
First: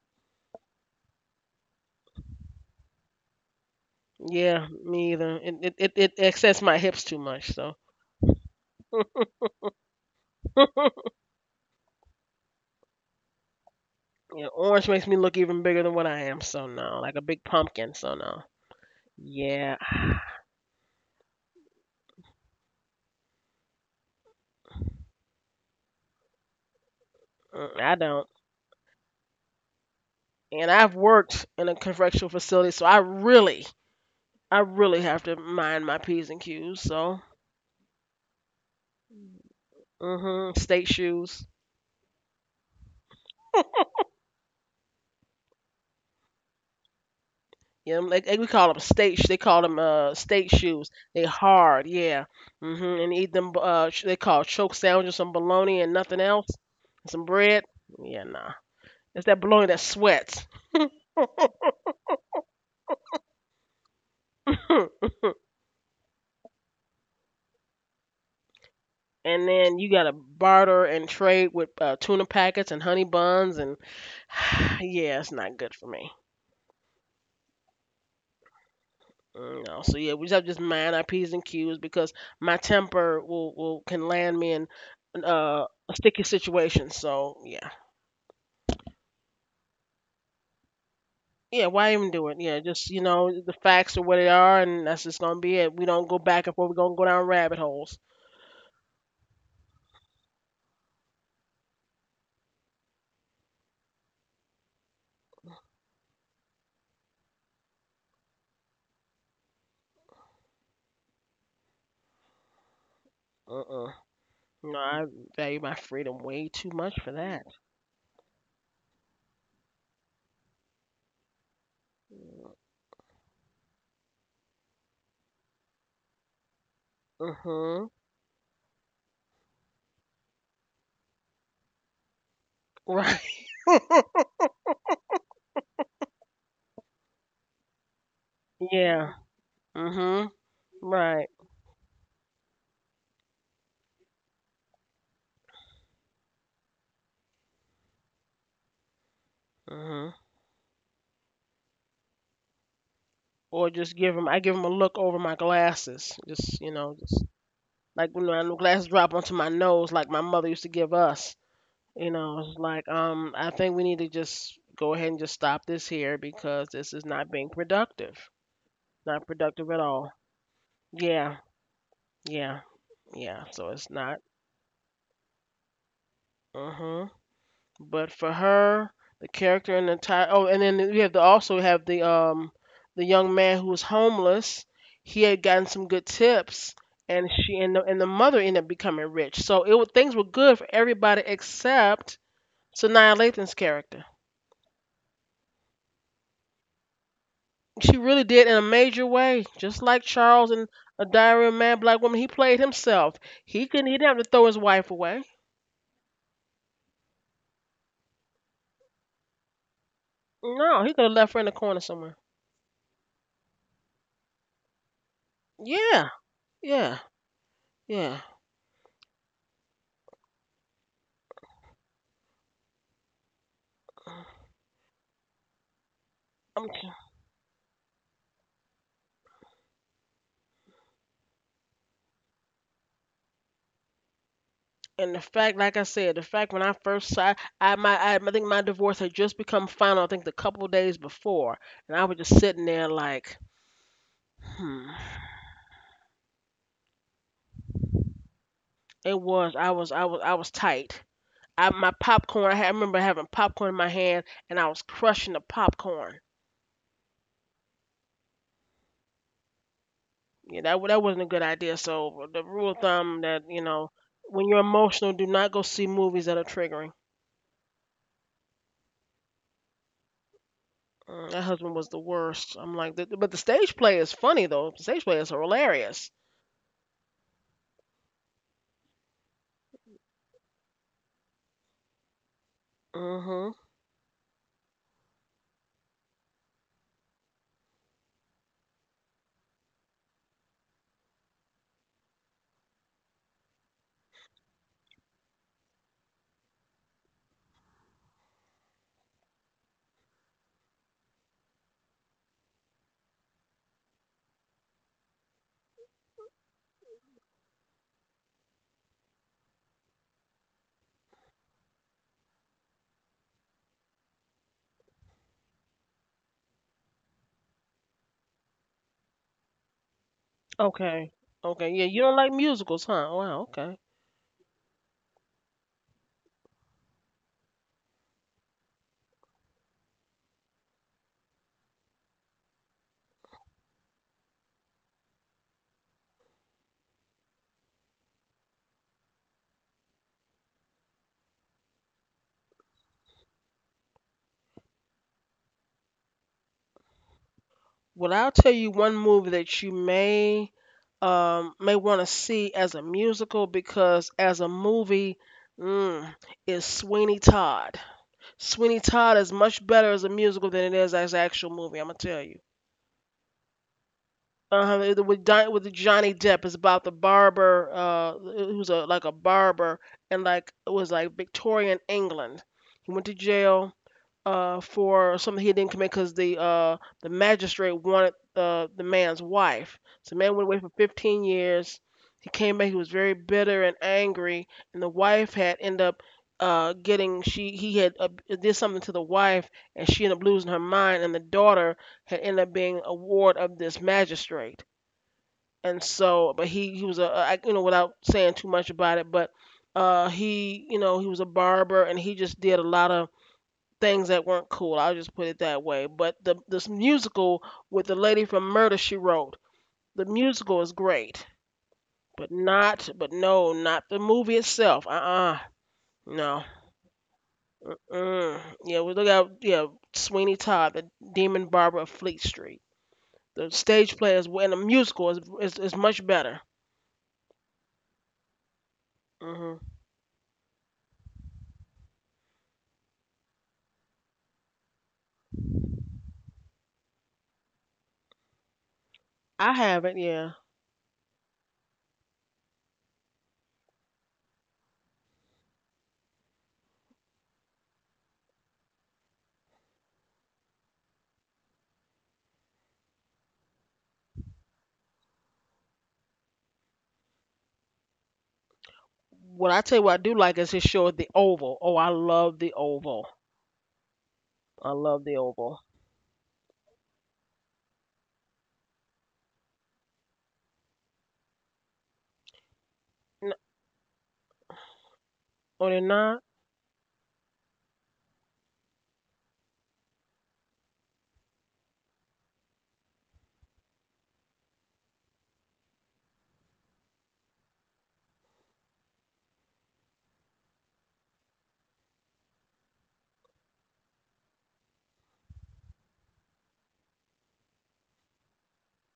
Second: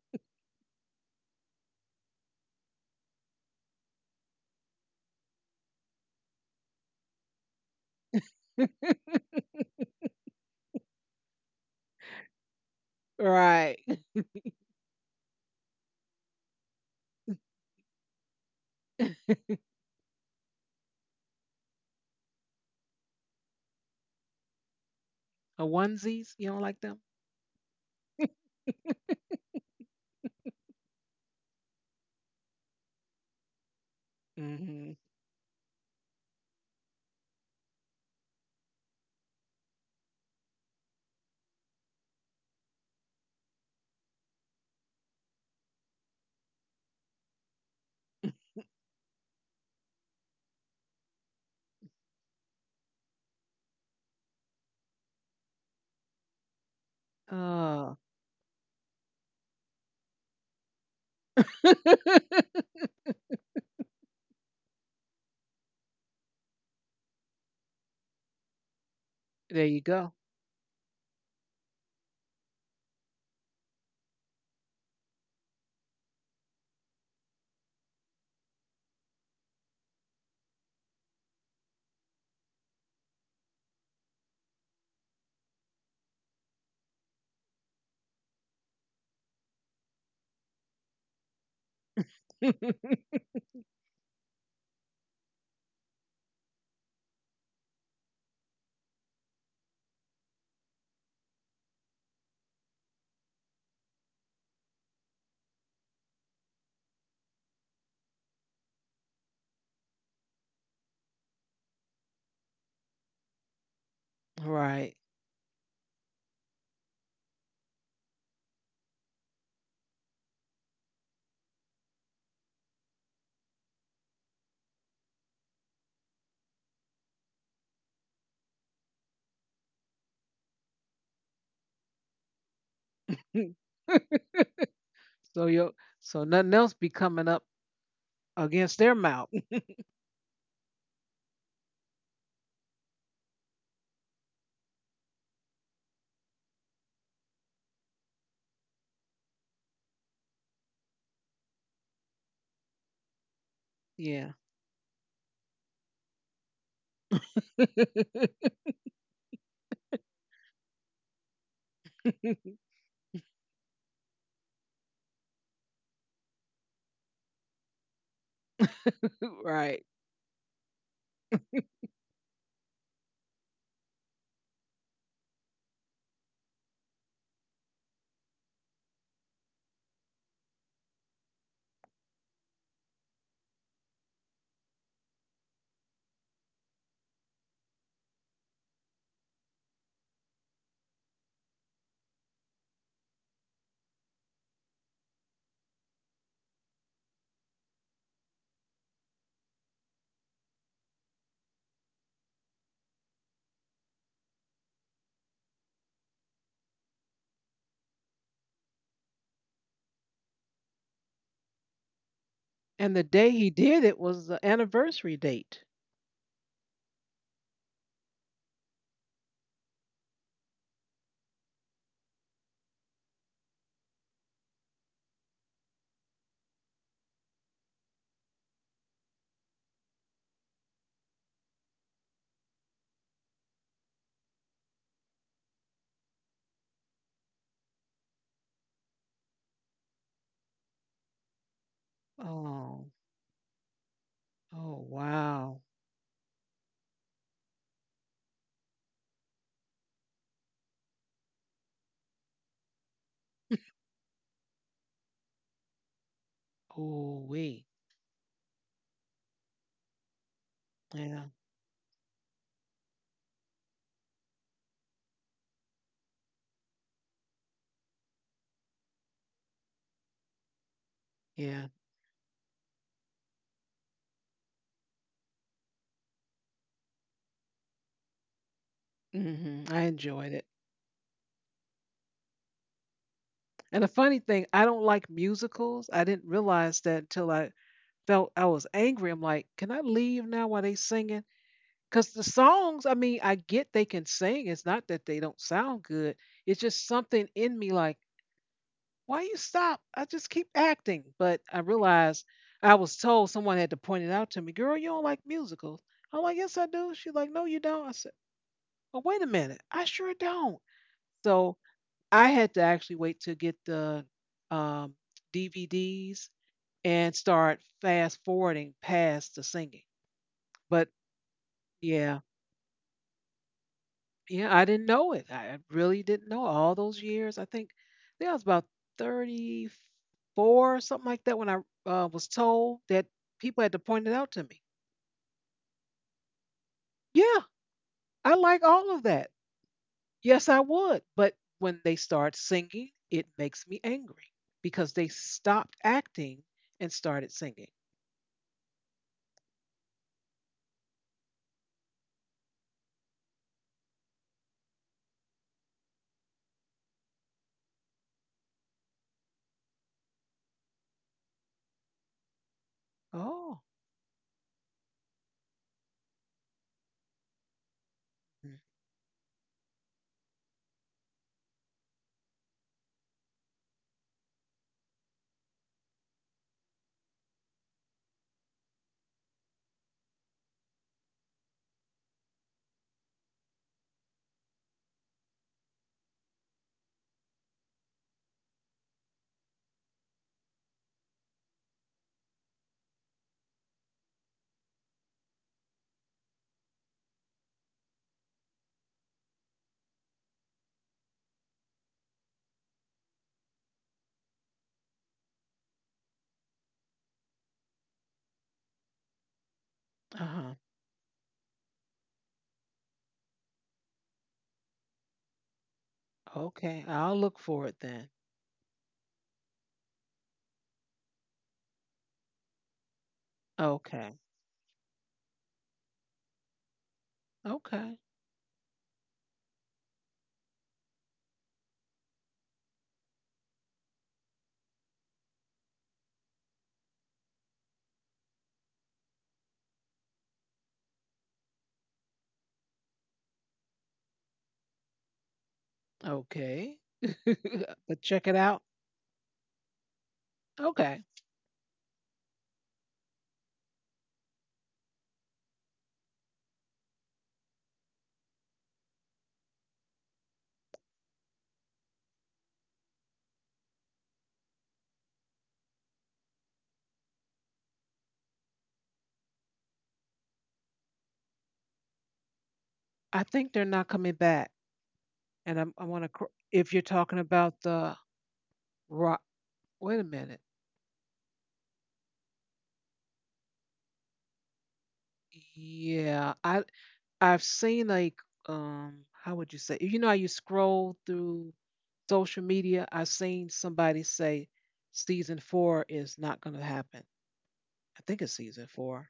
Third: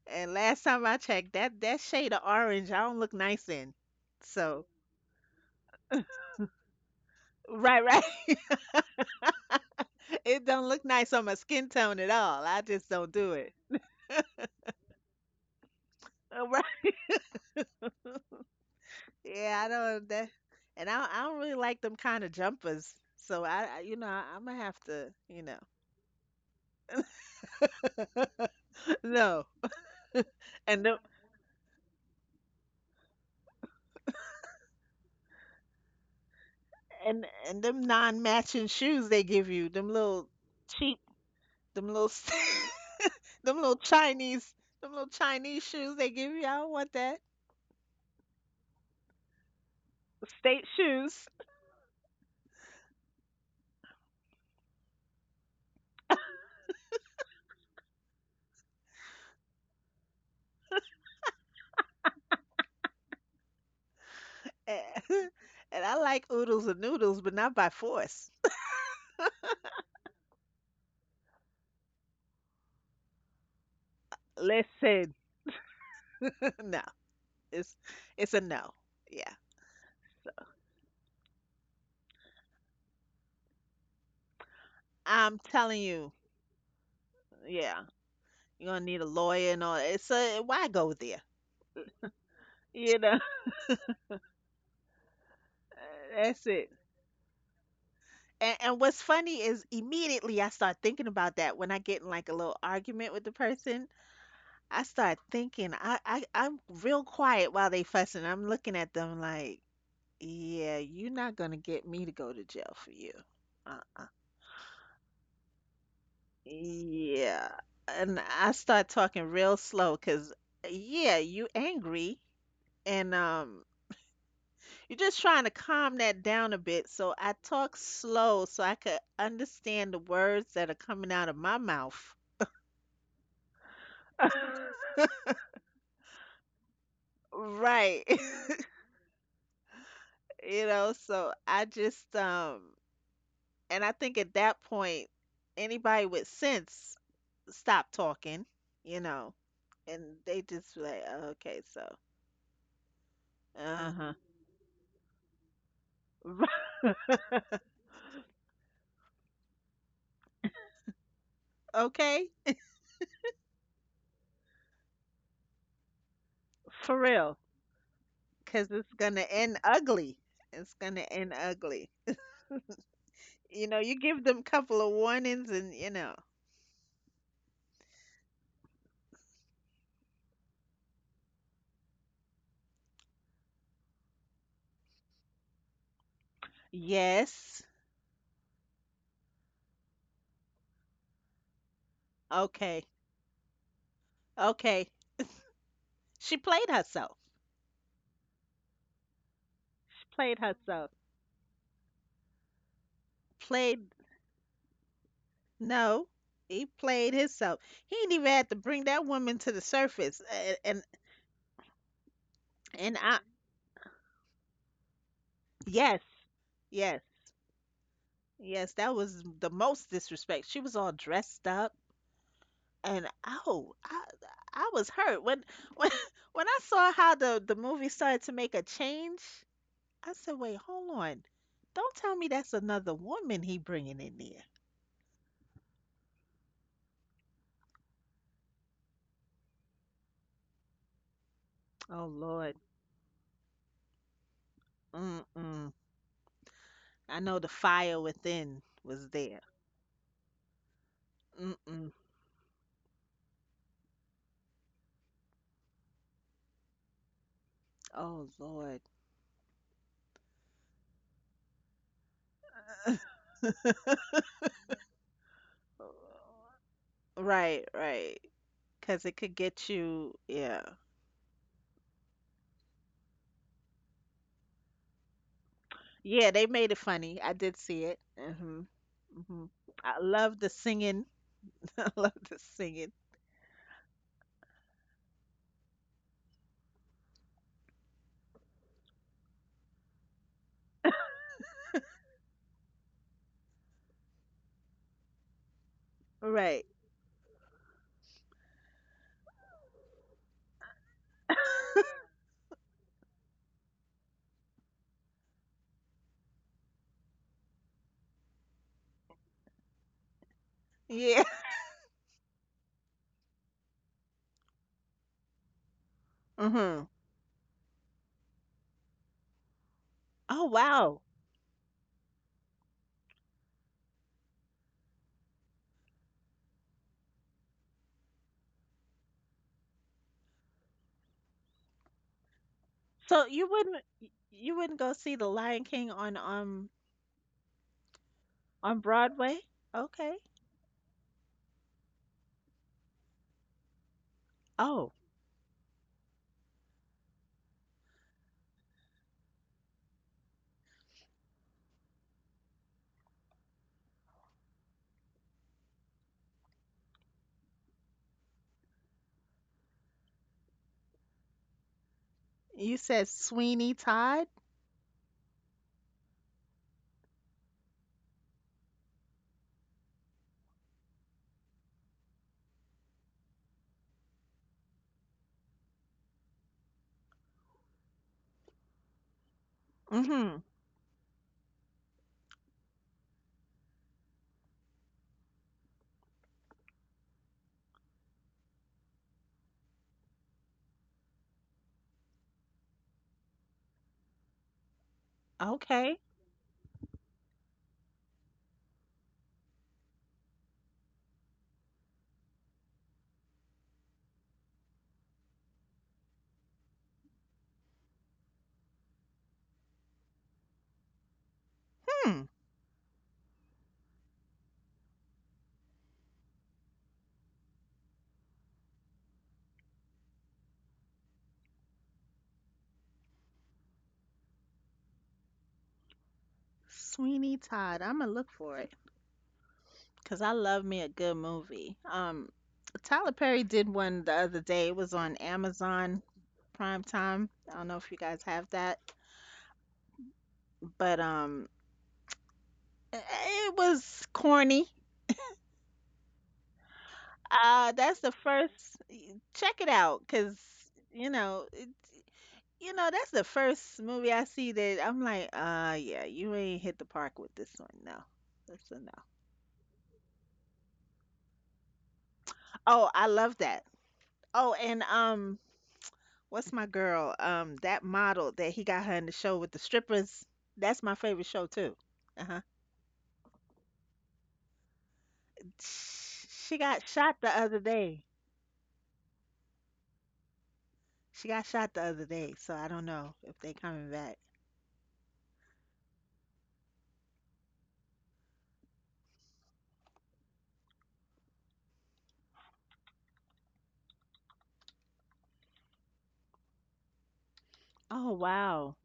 [SPEAKER 2] And last time I checked, that shade of orange, I don't look nice in. So
[SPEAKER 1] Yeah, me either. It accents my hips too much, so
[SPEAKER 2] right, right. It don't look nice on my skin tone at all. I just don't do it.
[SPEAKER 3] Right. A
[SPEAKER 1] yeah, orange makes me look even bigger than what I am.
[SPEAKER 2] Right.
[SPEAKER 1] So no, like a big pumpkin. So no.
[SPEAKER 2] Yeah, I
[SPEAKER 1] Yeah,
[SPEAKER 2] don't. That, and I don't really like them kind of jumpers. So I'm gonna have to, you know,
[SPEAKER 3] onesies, you don't like them?
[SPEAKER 1] mm, I don't.
[SPEAKER 2] no.
[SPEAKER 1] And
[SPEAKER 2] And
[SPEAKER 1] I've
[SPEAKER 2] them
[SPEAKER 1] worked in a correctional facility, so I
[SPEAKER 3] Mm-hmm.
[SPEAKER 1] really have to mind my p's and q's. So
[SPEAKER 2] and them non-matching shoes they give you, them little
[SPEAKER 1] hmm. State
[SPEAKER 2] cheap,
[SPEAKER 1] shoes.
[SPEAKER 2] them little. Them little Chinese, them little Chinese shoes they give you. I don't want that.
[SPEAKER 1] Yeah, like we call them They call them state
[SPEAKER 2] State
[SPEAKER 1] shoes. They
[SPEAKER 2] shoes.
[SPEAKER 1] hard, yeah. Hmm. And eat them. They call choke sandwiches, some bologna and nothing else, some bread.
[SPEAKER 3] Uh,
[SPEAKER 1] Yeah, nah. It's that bologna that sweats.
[SPEAKER 2] Eh,
[SPEAKER 1] and
[SPEAKER 2] and I like oodles and noodles, but not by force.
[SPEAKER 3] there you
[SPEAKER 1] then you
[SPEAKER 3] go.
[SPEAKER 1] gotta barter and trade with tuna packets and honey buns, and
[SPEAKER 2] Listen,
[SPEAKER 1] yeah, it's not good for me.
[SPEAKER 2] no, it's a no. Yeah,
[SPEAKER 1] Mm, no, so yeah, we just have to just mind our p's and q's because my temper will can land me in
[SPEAKER 2] I'm telling
[SPEAKER 1] a
[SPEAKER 2] you.
[SPEAKER 1] sticky situation. So yeah.
[SPEAKER 2] Yeah, you're gonna need a lawyer and all that. It's a why go there?
[SPEAKER 1] Yeah, why even do it? Yeah, just you
[SPEAKER 2] You know,
[SPEAKER 1] know the facts are what they are, and that's just gonna be it. We don't go back
[SPEAKER 2] that's
[SPEAKER 1] and
[SPEAKER 2] it.
[SPEAKER 1] forth. We don't go down rabbit holes.
[SPEAKER 2] And what's funny is immediately I start thinking about that when I get in like a little argument with the person. I start thinking, I'm real quiet while they fussing. I'm looking at them like, yeah, you're not gonna get me to go to jail for you.
[SPEAKER 1] Uh-uh.
[SPEAKER 2] Uh-uh.
[SPEAKER 1] No,
[SPEAKER 3] Right.
[SPEAKER 1] I value my freedom way too much for that.
[SPEAKER 2] Yeah. And I start talking real slow because, yeah, you angry and you're just trying to calm that down a bit. So
[SPEAKER 1] Uh
[SPEAKER 2] I talk
[SPEAKER 1] huh.
[SPEAKER 2] slow so I could understand the words that are coming out of my mouth.
[SPEAKER 1] Right.
[SPEAKER 3] So you so nothing else be coming up
[SPEAKER 2] Right.
[SPEAKER 3] against their
[SPEAKER 1] Yeah.
[SPEAKER 3] mouth.
[SPEAKER 1] Uh huh.
[SPEAKER 2] You know,
[SPEAKER 1] Right.
[SPEAKER 2] so I just and I think at that point, anybody with sense stop talking, you know,
[SPEAKER 1] Uh
[SPEAKER 2] and
[SPEAKER 1] huh.
[SPEAKER 2] they just be like, "Oh, okay, so,
[SPEAKER 1] Or just
[SPEAKER 3] Yeah.
[SPEAKER 2] uh,
[SPEAKER 1] give him. I give him a look over my glasses.
[SPEAKER 2] Uh-huh.
[SPEAKER 1] Just you know, just like when my glasses drop onto my nose, like my mother used to give us. You
[SPEAKER 2] Okay,
[SPEAKER 1] know, it's like I think we need to just go ahead and just stop this here because this
[SPEAKER 2] for
[SPEAKER 1] is not
[SPEAKER 2] real,
[SPEAKER 1] being productive.
[SPEAKER 2] because it's gonna
[SPEAKER 1] Not
[SPEAKER 2] end
[SPEAKER 3] Right.
[SPEAKER 1] productive at all.
[SPEAKER 2] ugly. It's gonna end
[SPEAKER 1] Yeah,
[SPEAKER 2] ugly.
[SPEAKER 1] yeah, yeah.
[SPEAKER 2] You
[SPEAKER 1] So
[SPEAKER 2] know,
[SPEAKER 1] it's
[SPEAKER 2] you
[SPEAKER 1] not.
[SPEAKER 2] give them couple of warnings, and
[SPEAKER 1] Uh huh. But for her, the character and the entire. Oh, and then we have to also have the young man who was homeless. He had gotten some good tips, and
[SPEAKER 2] yes,
[SPEAKER 1] the mother ended up becoming rich. So it things were good for everybody except
[SPEAKER 2] okay,
[SPEAKER 1] Sanaa Lathan's character.
[SPEAKER 2] okay. She played herself.
[SPEAKER 1] She really did in a major way, just like
[SPEAKER 2] She played
[SPEAKER 1] Charles in
[SPEAKER 2] herself.
[SPEAKER 1] A Diary of a Mad Black Woman. He played himself. He couldn't. He
[SPEAKER 2] Played
[SPEAKER 1] didn't have to throw his wife away.
[SPEAKER 2] no. He played himself. He ain't even had to bring that woman to the surface, a-
[SPEAKER 1] No,
[SPEAKER 2] and
[SPEAKER 1] he could have left her in the corner somewhere.
[SPEAKER 3] And the
[SPEAKER 2] and
[SPEAKER 3] day
[SPEAKER 2] I,
[SPEAKER 3] he did it was the anniversary date.
[SPEAKER 2] yes,
[SPEAKER 1] Yeah, yeah,
[SPEAKER 2] yes,
[SPEAKER 1] yeah.
[SPEAKER 2] yes, that was the most disrespect. She was all dressed up, and oh, I was hurt when, when I
[SPEAKER 1] I'm,
[SPEAKER 2] saw how the movie started to make a change. I said, wait, hold on, don't tell me that's another woman he bringing in there.
[SPEAKER 1] and the fact, like I said, the fact when I first saw, I think my divorce had just become final. I think the couple days before, and I
[SPEAKER 2] Oh
[SPEAKER 1] was just
[SPEAKER 2] Lord,
[SPEAKER 1] sitting
[SPEAKER 3] Oh,
[SPEAKER 1] there like,
[SPEAKER 3] oh
[SPEAKER 1] hmm.
[SPEAKER 3] wow.
[SPEAKER 2] mm-mm. I know the fire within was
[SPEAKER 1] It
[SPEAKER 2] there.
[SPEAKER 1] was I was I was I was tight. I my
[SPEAKER 2] Mm-mm.
[SPEAKER 1] popcorn. I, had, I remember having popcorn in my hand, and I was crushing the popcorn.
[SPEAKER 3] Oh wee.
[SPEAKER 2] Oh Lord.
[SPEAKER 1] Yeah, that
[SPEAKER 3] Yeah,
[SPEAKER 1] wasn't a good idea. So the rule of thumb that you know, when you're emotional, do not go see movies that are triggering.
[SPEAKER 2] Right, right. Because it could get you, yeah.
[SPEAKER 1] Mm, that
[SPEAKER 3] yeah.
[SPEAKER 1] husband was the worst. I'm like, but the stage play is funny though. The stage play is hilarious.
[SPEAKER 2] Yeah, they made it funny. I did see it. Mhm.
[SPEAKER 3] hmm
[SPEAKER 2] Mhm.
[SPEAKER 3] I
[SPEAKER 2] I
[SPEAKER 3] enjoyed it.
[SPEAKER 2] love the singing. I love the singing.
[SPEAKER 1] Mhm.
[SPEAKER 3] And the funny thing, I don't like musicals. I didn't realize that until I felt I was angry. I'm like, can I leave now while they singing? Because the songs, I mean, I get they can sing. It's not that they don't sound good. It's
[SPEAKER 2] Right.
[SPEAKER 3] just something in me like, why you stop? I just keep acting. But I realized I was told someone had to point it out to me. Girl, you don't like musicals. I'm like, yes, I do. She's like, no, you don't. I said, well, wait a minute. I sure don't.
[SPEAKER 2] Yeah.
[SPEAKER 3] So I had to actually wait to get the um, DVDs
[SPEAKER 2] Mhm.
[SPEAKER 3] and start fast forwarding past the singing.
[SPEAKER 2] Oh
[SPEAKER 3] But
[SPEAKER 2] wow.
[SPEAKER 1] Okay. Okay. Yeah, you
[SPEAKER 3] yeah,
[SPEAKER 1] don't like musicals, huh? Oh, wow. Okay.
[SPEAKER 3] yeah, I didn't know it. I really didn't know it. All those years. I think I was about 34 or something like that when I was told that
[SPEAKER 2] So
[SPEAKER 3] people
[SPEAKER 2] you
[SPEAKER 3] had to
[SPEAKER 2] wouldn't
[SPEAKER 3] point it out to me.
[SPEAKER 2] you wouldn't go see The Lion King
[SPEAKER 3] Yeah, I like all
[SPEAKER 2] on
[SPEAKER 3] of that.
[SPEAKER 2] Broadway? Okay.
[SPEAKER 3] Yes, I would. But when they start singing, it makes me angry because
[SPEAKER 2] Oh,
[SPEAKER 3] they stopped acting and started singing.
[SPEAKER 1] Well, I'll tell you one movie that you may want to see as a musical because as a movie, mm, is Sweeney Todd. Sweeney Todd is much better as a musical than it is as an actual movie. I'm gonna tell you.
[SPEAKER 2] you said
[SPEAKER 3] Oh,
[SPEAKER 2] Sweeney Todd?
[SPEAKER 1] With Johnny Depp is about the barber, who's a like a barber, and like it was like Victorian England. He went to jail for something he didn't commit because the magistrate wanted the man's wife. So the man went
[SPEAKER 2] Mhm.
[SPEAKER 1] away for 15 years. He came back. He was very bitter and angry, and the wife had end up getting she he had did something to the wife, and she ended up losing her mind, and the daughter had ended up being a ward of this magistrate and
[SPEAKER 2] Okay.
[SPEAKER 1] so but he was a you know without saying too much about it but he you know he was a barber and he just did a lot of things that weren't cool, I'll just put it that way, but the this musical with the lady from Murder She Wrote, the
[SPEAKER 3] uh huh.
[SPEAKER 1] musical is great, but
[SPEAKER 2] Hmm.
[SPEAKER 1] not but no, not the movie itself. Uh-uh. No.
[SPEAKER 3] Okay. I'll look for it then.
[SPEAKER 1] Mm, yeah, we look at yeah, Sweeney Todd the Demon Barber of Fleet Street. The stage
[SPEAKER 3] Okay.
[SPEAKER 1] play is and the musical is much better.
[SPEAKER 2] Sweeney
[SPEAKER 3] Okay.
[SPEAKER 2] Todd. I'm gonna look for it.
[SPEAKER 1] Hmm.
[SPEAKER 2] Cause I love me a good movie. Tyler Perry did one the other day. It was on Amazon Prime Time. I don't know if you guys have that,
[SPEAKER 1] I haven't, yeah.
[SPEAKER 2] but i- it was corny.
[SPEAKER 3] Okay. But
[SPEAKER 2] That's
[SPEAKER 3] check
[SPEAKER 2] the
[SPEAKER 3] it out.
[SPEAKER 2] first. Check it out, cause
[SPEAKER 3] Okay.
[SPEAKER 2] you know, it, you know that's the first movie I see that I'm like, yeah, you ain't hit the park with this one. No, that's a no.
[SPEAKER 1] What I tell you, what I do like is his show at the Oval. Oh, I love the
[SPEAKER 2] Oh,
[SPEAKER 1] Oval.
[SPEAKER 2] I love that. Oh,
[SPEAKER 1] I
[SPEAKER 2] and
[SPEAKER 1] love the Oval.
[SPEAKER 2] what's my girl? That model that he got her in the show with the strippers. That's my favorite show too. Uh-huh.
[SPEAKER 3] I
[SPEAKER 1] N-
[SPEAKER 3] think they're not coming back. I
[SPEAKER 1] On and
[SPEAKER 3] want to,
[SPEAKER 1] not,
[SPEAKER 3] if
[SPEAKER 2] She
[SPEAKER 3] you're
[SPEAKER 2] got
[SPEAKER 3] talking
[SPEAKER 2] shot the
[SPEAKER 3] about
[SPEAKER 2] other
[SPEAKER 3] the
[SPEAKER 2] day.
[SPEAKER 3] rock, wait a minute.
[SPEAKER 2] She got shot the other day, so I don't know if they coming back.
[SPEAKER 3] Yeah, I I've seen like how would you say? You know how you scroll through social media, I've seen somebody say season 4 is not going to happen. I think it's
[SPEAKER 2] Oh
[SPEAKER 3] season
[SPEAKER 2] wow.
[SPEAKER 3] 4.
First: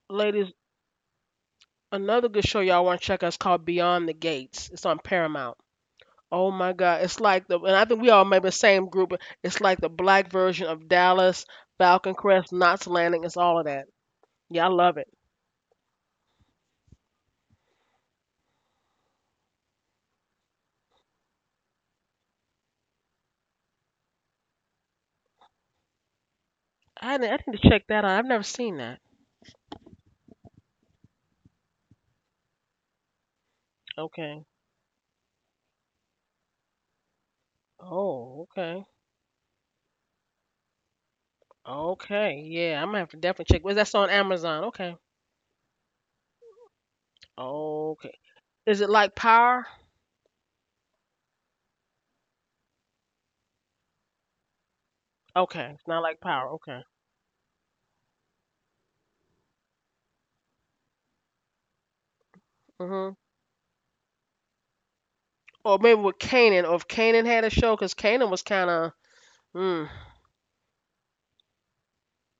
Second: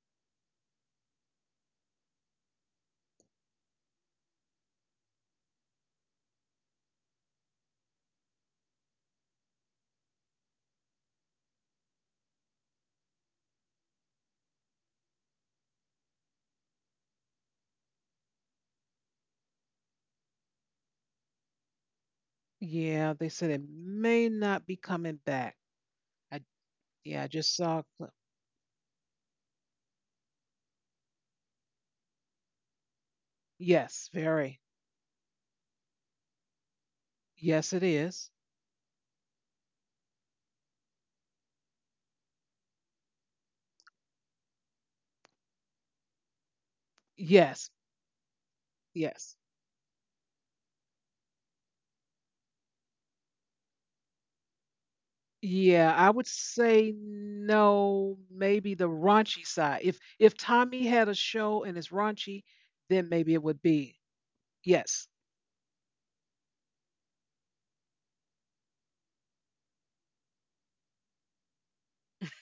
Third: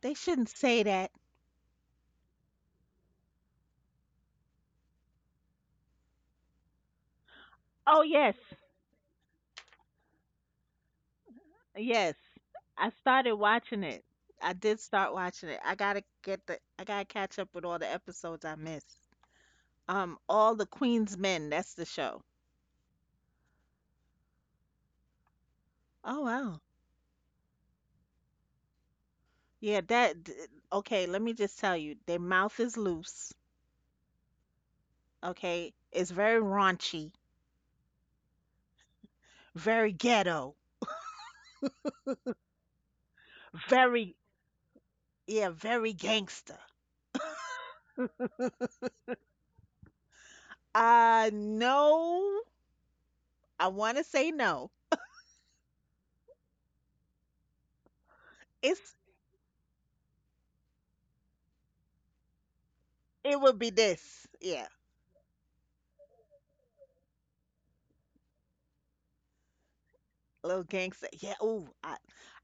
[SPEAKER 2] They shouldn't
[SPEAKER 1] ladies,
[SPEAKER 2] say that.
[SPEAKER 1] another good show y'all want to check out is called Beyond the Gates. It's on Paramount. Oh my God, it's like the and I think
[SPEAKER 2] Oh
[SPEAKER 1] we all
[SPEAKER 2] yes.
[SPEAKER 1] maybe the same group. It's like the black version of Dallas,
[SPEAKER 2] Yes.
[SPEAKER 1] Falcon Crest, Knots
[SPEAKER 2] I
[SPEAKER 1] Landing.
[SPEAKER 2] started
[SPEAKER 1] It's all of
[SPEAKER 2] watching
[SPEAKER 1] that.
[SPEAKER 2] it. I
[SPEAKER 1] Yeah, I
[SPEAKER 2] did
[SPEAKER 1] love it.
[SPEAKER 2] start watching it. I gotta catch up with all the episodes I missed. All the Queen's Men, that's the show.
[SPEAKER 3] Yeah, they said it may not be coming back.
[SPEAKER 2] Oh
[SPEAKER 3] I
[SPEAKER 2] wow.
[SPEAKER 3] Yeah, I
[SPEAKER 1] I
[SPEAKER 3] just
[SPEAKER 1] need to
[SPEAKER 3] saw a
[SPEAKER 1] check that
[SPEAKER 3] clip.
[SPEAKER 1] out. I've never seen that.
[SPEAKER 2] Yeah, okay, let me just tell you, their mouth is loose,
[SPEAKER 3] Yes,
[SPEAKER 1] Okay.
[SPEAKER 3] very.
[SPEAKER 2] okay? It's very raunchy,
[SPEAKER 3] Yes, it is.
[SPEAKER 1] Oh, okay.
[SPEAKER 2] very ghetto,
[SPEAKER 1] Okay. Yeah, I'm gonna have to definitely check. Was that on
[SPEAKER 2] very
[SPEAKER 1] Amazon? Okay.
[SPEAKER 2] yeah, very gangster.
[SPEAKER 3] Yes.
[SPEAKER 1] Okay. Is it like
[SPEAKER 3] Yes.
[SPEAKER 1] Power?
[SPEAKER 2] No. I want to say no.
[SPEAKER 1] Okay, it's
[SPEAKER 3] Yeah,
[SPEAKER 1] not
[SPEAKER 3] I
[SPEAKER 1] like
[SPEAKER 3] would
[SPEAKER 1] Power. Okay.
[SPEAKER 3] say no, maybe the
[SPEAKER 2] It's
[SPEAKER 3] raunchy side. If Tommy had a show and it's raunchy, then
[SPEAKER 1] Hmm.
[SPEAKER 3] maybe
[SPEAKER 2] it
[SPEAKER 3] it
[SPEAKER 2] would
[SPEAKER 3] would
[SPEAKER 2] be
[SPEAKER 3] be
[SPEAKER 2] this. Yeah,
[SPEAKER 3] yes.
[SPEAKER 1] Or maybe with Kanan, or if Kanan had a show, because Kanan was kind of. Mm,
[SPEAKER 2] little gangster. Yeah, ooh,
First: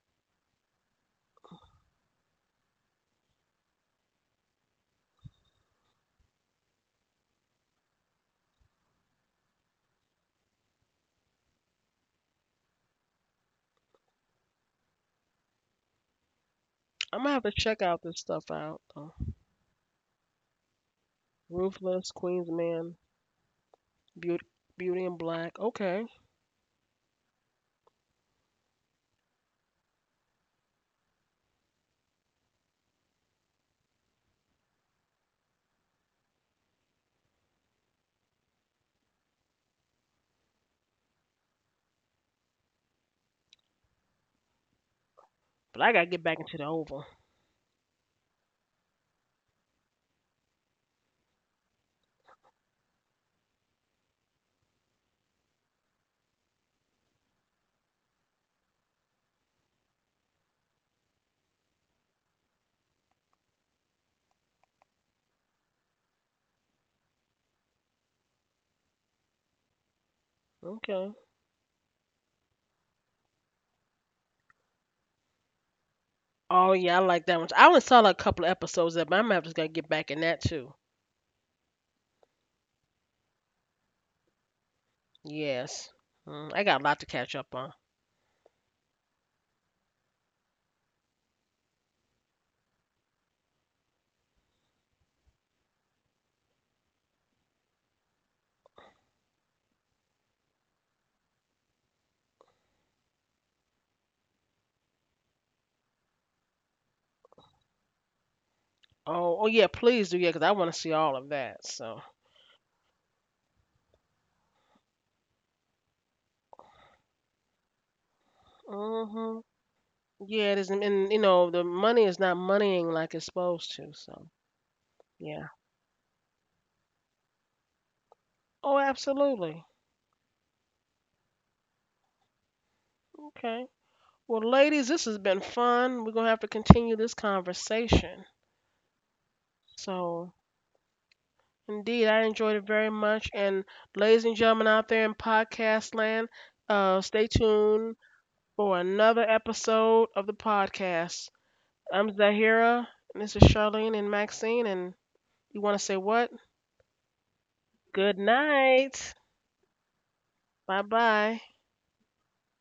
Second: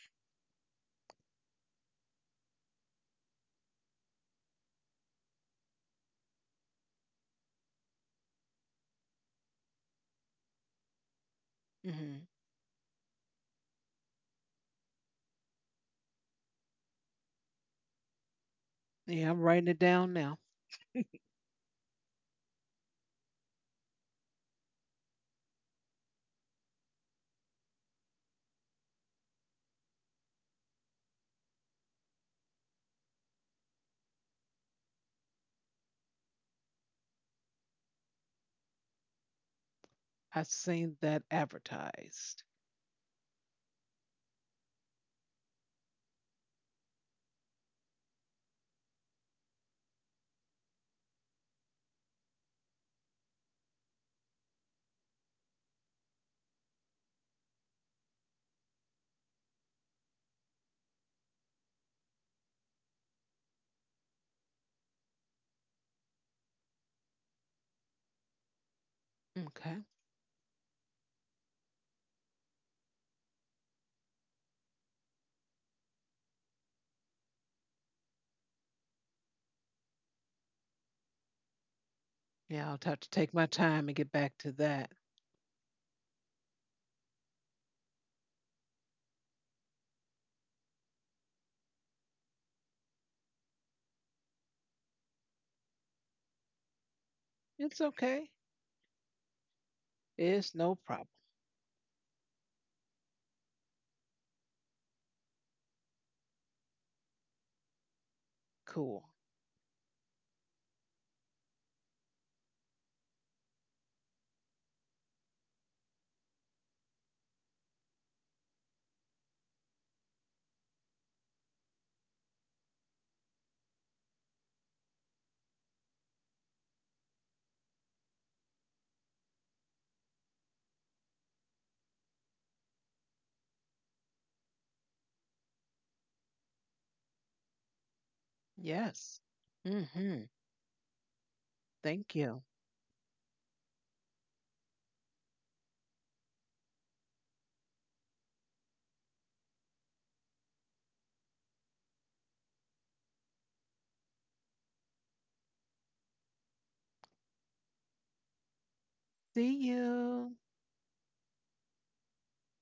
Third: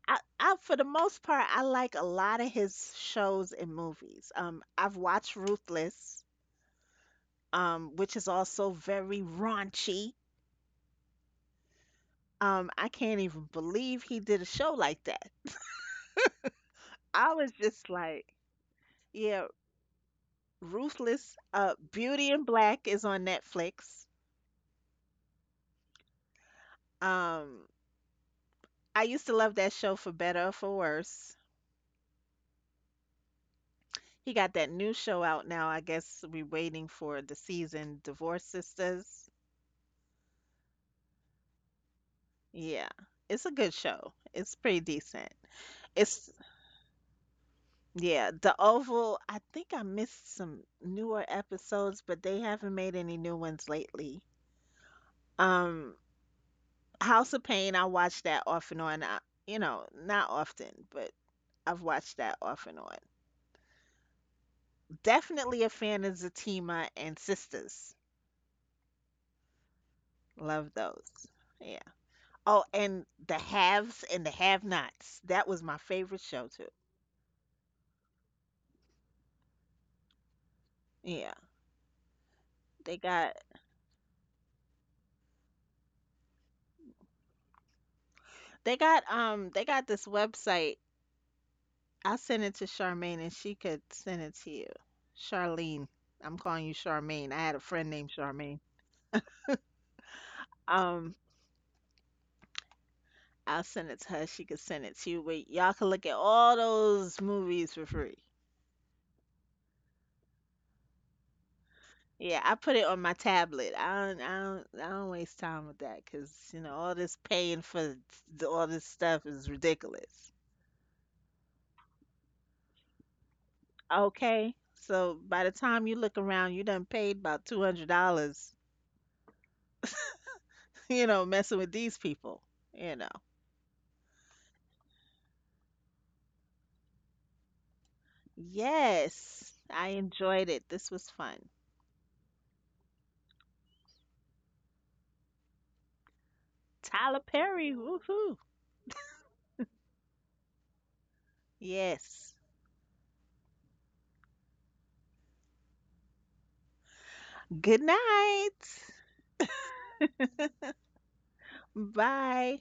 [SPEAKER 2] I for the most part I like a lot of his shows and movies. I've watched Ruthless, which is also very raunchy.
[SPEAKER 3] hmm
[SPEAKER 2] I can't even believe he did a show like that.
[SPEAKER 1] I'm
[SPEAKER 2] I
[SPEAKER 1] gonna have
[SPEAKER 2] was
[SPEAKER 1] to check
[SPEAKER 2] just
[SPEAKER 1] out this
[SPEAKER 2] like,
[SPEAKER 1] stuff out. Though.
[SPEAKER 3] Yeah, I'm
[SPEAKER 2] yeah,
[SPEAKER 3] writing it down now.
[SPEAKER 2] Ruthless,
[SPEAKER 1] Ruthless,
[SPEAKER 2] Beauty in Black
[SPEAKER 1] Queensman,
[SPEAKER 2] is on Netflix.
[SPEAKER 1] Beauty, Beauty in Black. Okay,
[SPEAKER 2] Um, I used to love that show for better or for worse. He got that new show out now. I guess we're waiting for the season Divorce Sisters.
[SPEAKER 3] I've seen that advertised.
[SPEAKER 2] Yeah, it's a good show. It's pretty decent.
[SPEAKER 1] but I gotta get
[SPEAKER 2] It's,
[SPEAKER 1] back into the Oval.
[SPEAKER 2] yeah, The Oval, I think I missed some newer episodes, but they haven't made any new ones lately. Um, House of Pain, I watch that off and on. You know, not often, but I've watched that off and on. Definitely a fan of Zatima and Sisters.
[SPEAKER 3] Okay.
[SPEAKER 2] Love
[SPEAKER 1] Okay.
[SPEAKER 2] those. Yeah. Oh, and the haves and the have-nots. That was my favorite show too.
[SPEAKER 1] Oh yeah, I like that one. I only saw like a couple of episodes of, it, but I'm gonna have to gotta get back in that too.
[SPEAKER 2] Yeah.
[SPEAKER 3] Yeah, I'll
[SPEAKER 2] They
[SPEAKER 3] have to take
[SPEAKER 2] got
[SPEAKER 3] my time and get back to that.
[SPEAKER 1] Yes. Mm, I got a lot to catch up on.
[SPEAKER 2] they got this website. I'll send it to Charmaine and she could send it to you. Charlene. I'm calling you Charmaine. I had a
[SPEAKER 3] It's
[SPEAKER 2] friend named
[SPEAKER 3] okay.
[SPEAKER 2] Charmaine.
[SPEAKER 3] It's no problem.
[SPEAKER 2] Um, I'll send it to her. She could send it to you. But y'all can look at all those movies for free.
[SPEAKER 3] Cool.
[SPEAKER 1] Oh, oh yeah, please do, yeah, because I want to see all of that. So.
[SPEAKER 2] Yeah, I put it on my tablet. I don't waste time with that because you know all this paying for all this stuff
[SPEAKER 1] Mhm.
[SPEAKER 2] is ridiculous.
[SPEAKER 1] Yeah, it is, and you know the money is not moneying like it's supposed to. So
[SPEAKER 2] Okay, so by
[SPEAKER 1] yeah.
[SPEAKER 2] the time you look around, you done paid about $200.
[SPEAKER 1] Oh, absolutely.
[SPEAKER 2] You know, messing with these people. You know.
[SPEAKER 1] Okay. Well, ladies, this has been fun. We're gonna have to continue this conversation.
[SPEAKER 3] Yes.
[SPEAKER 2] Yes, I
[SPEAKER 3] hmm
[SPEAKER 1] So
[SPEAKER 2] enjoyed it. This was fun.
[SPEAKER 1] indeed,
[SPEAKER 3] Thank
[SPEAKER 1] I
[SPEAKER 3] you.
[SPEAKER 1] enjoyed it very much. And ladies and gentlemen out there in podcast land,
[SPEAKER 2] Tyler
[SPEAKER 1] stay
[SPEAKER 2] Perry,
[SPEAKER 1] tuned
[SPEAKER 2] woohoo!
[SPEAKER 1] for another episode of the podcast. I'm
[SPEAKER 2] Yes.
[SPEAKER 1] Zahira, and this is Charlene and Maxine. And you want to say what?
[SPEAKER 2] Good
[SPEAKER 1] Good
[SPEAKER 2] night.
[SPEAKER 1] night.
[SPEAKER 3] See you.
[SPEAKER 1] Bye bye.
[SPEAKER 2] Bye.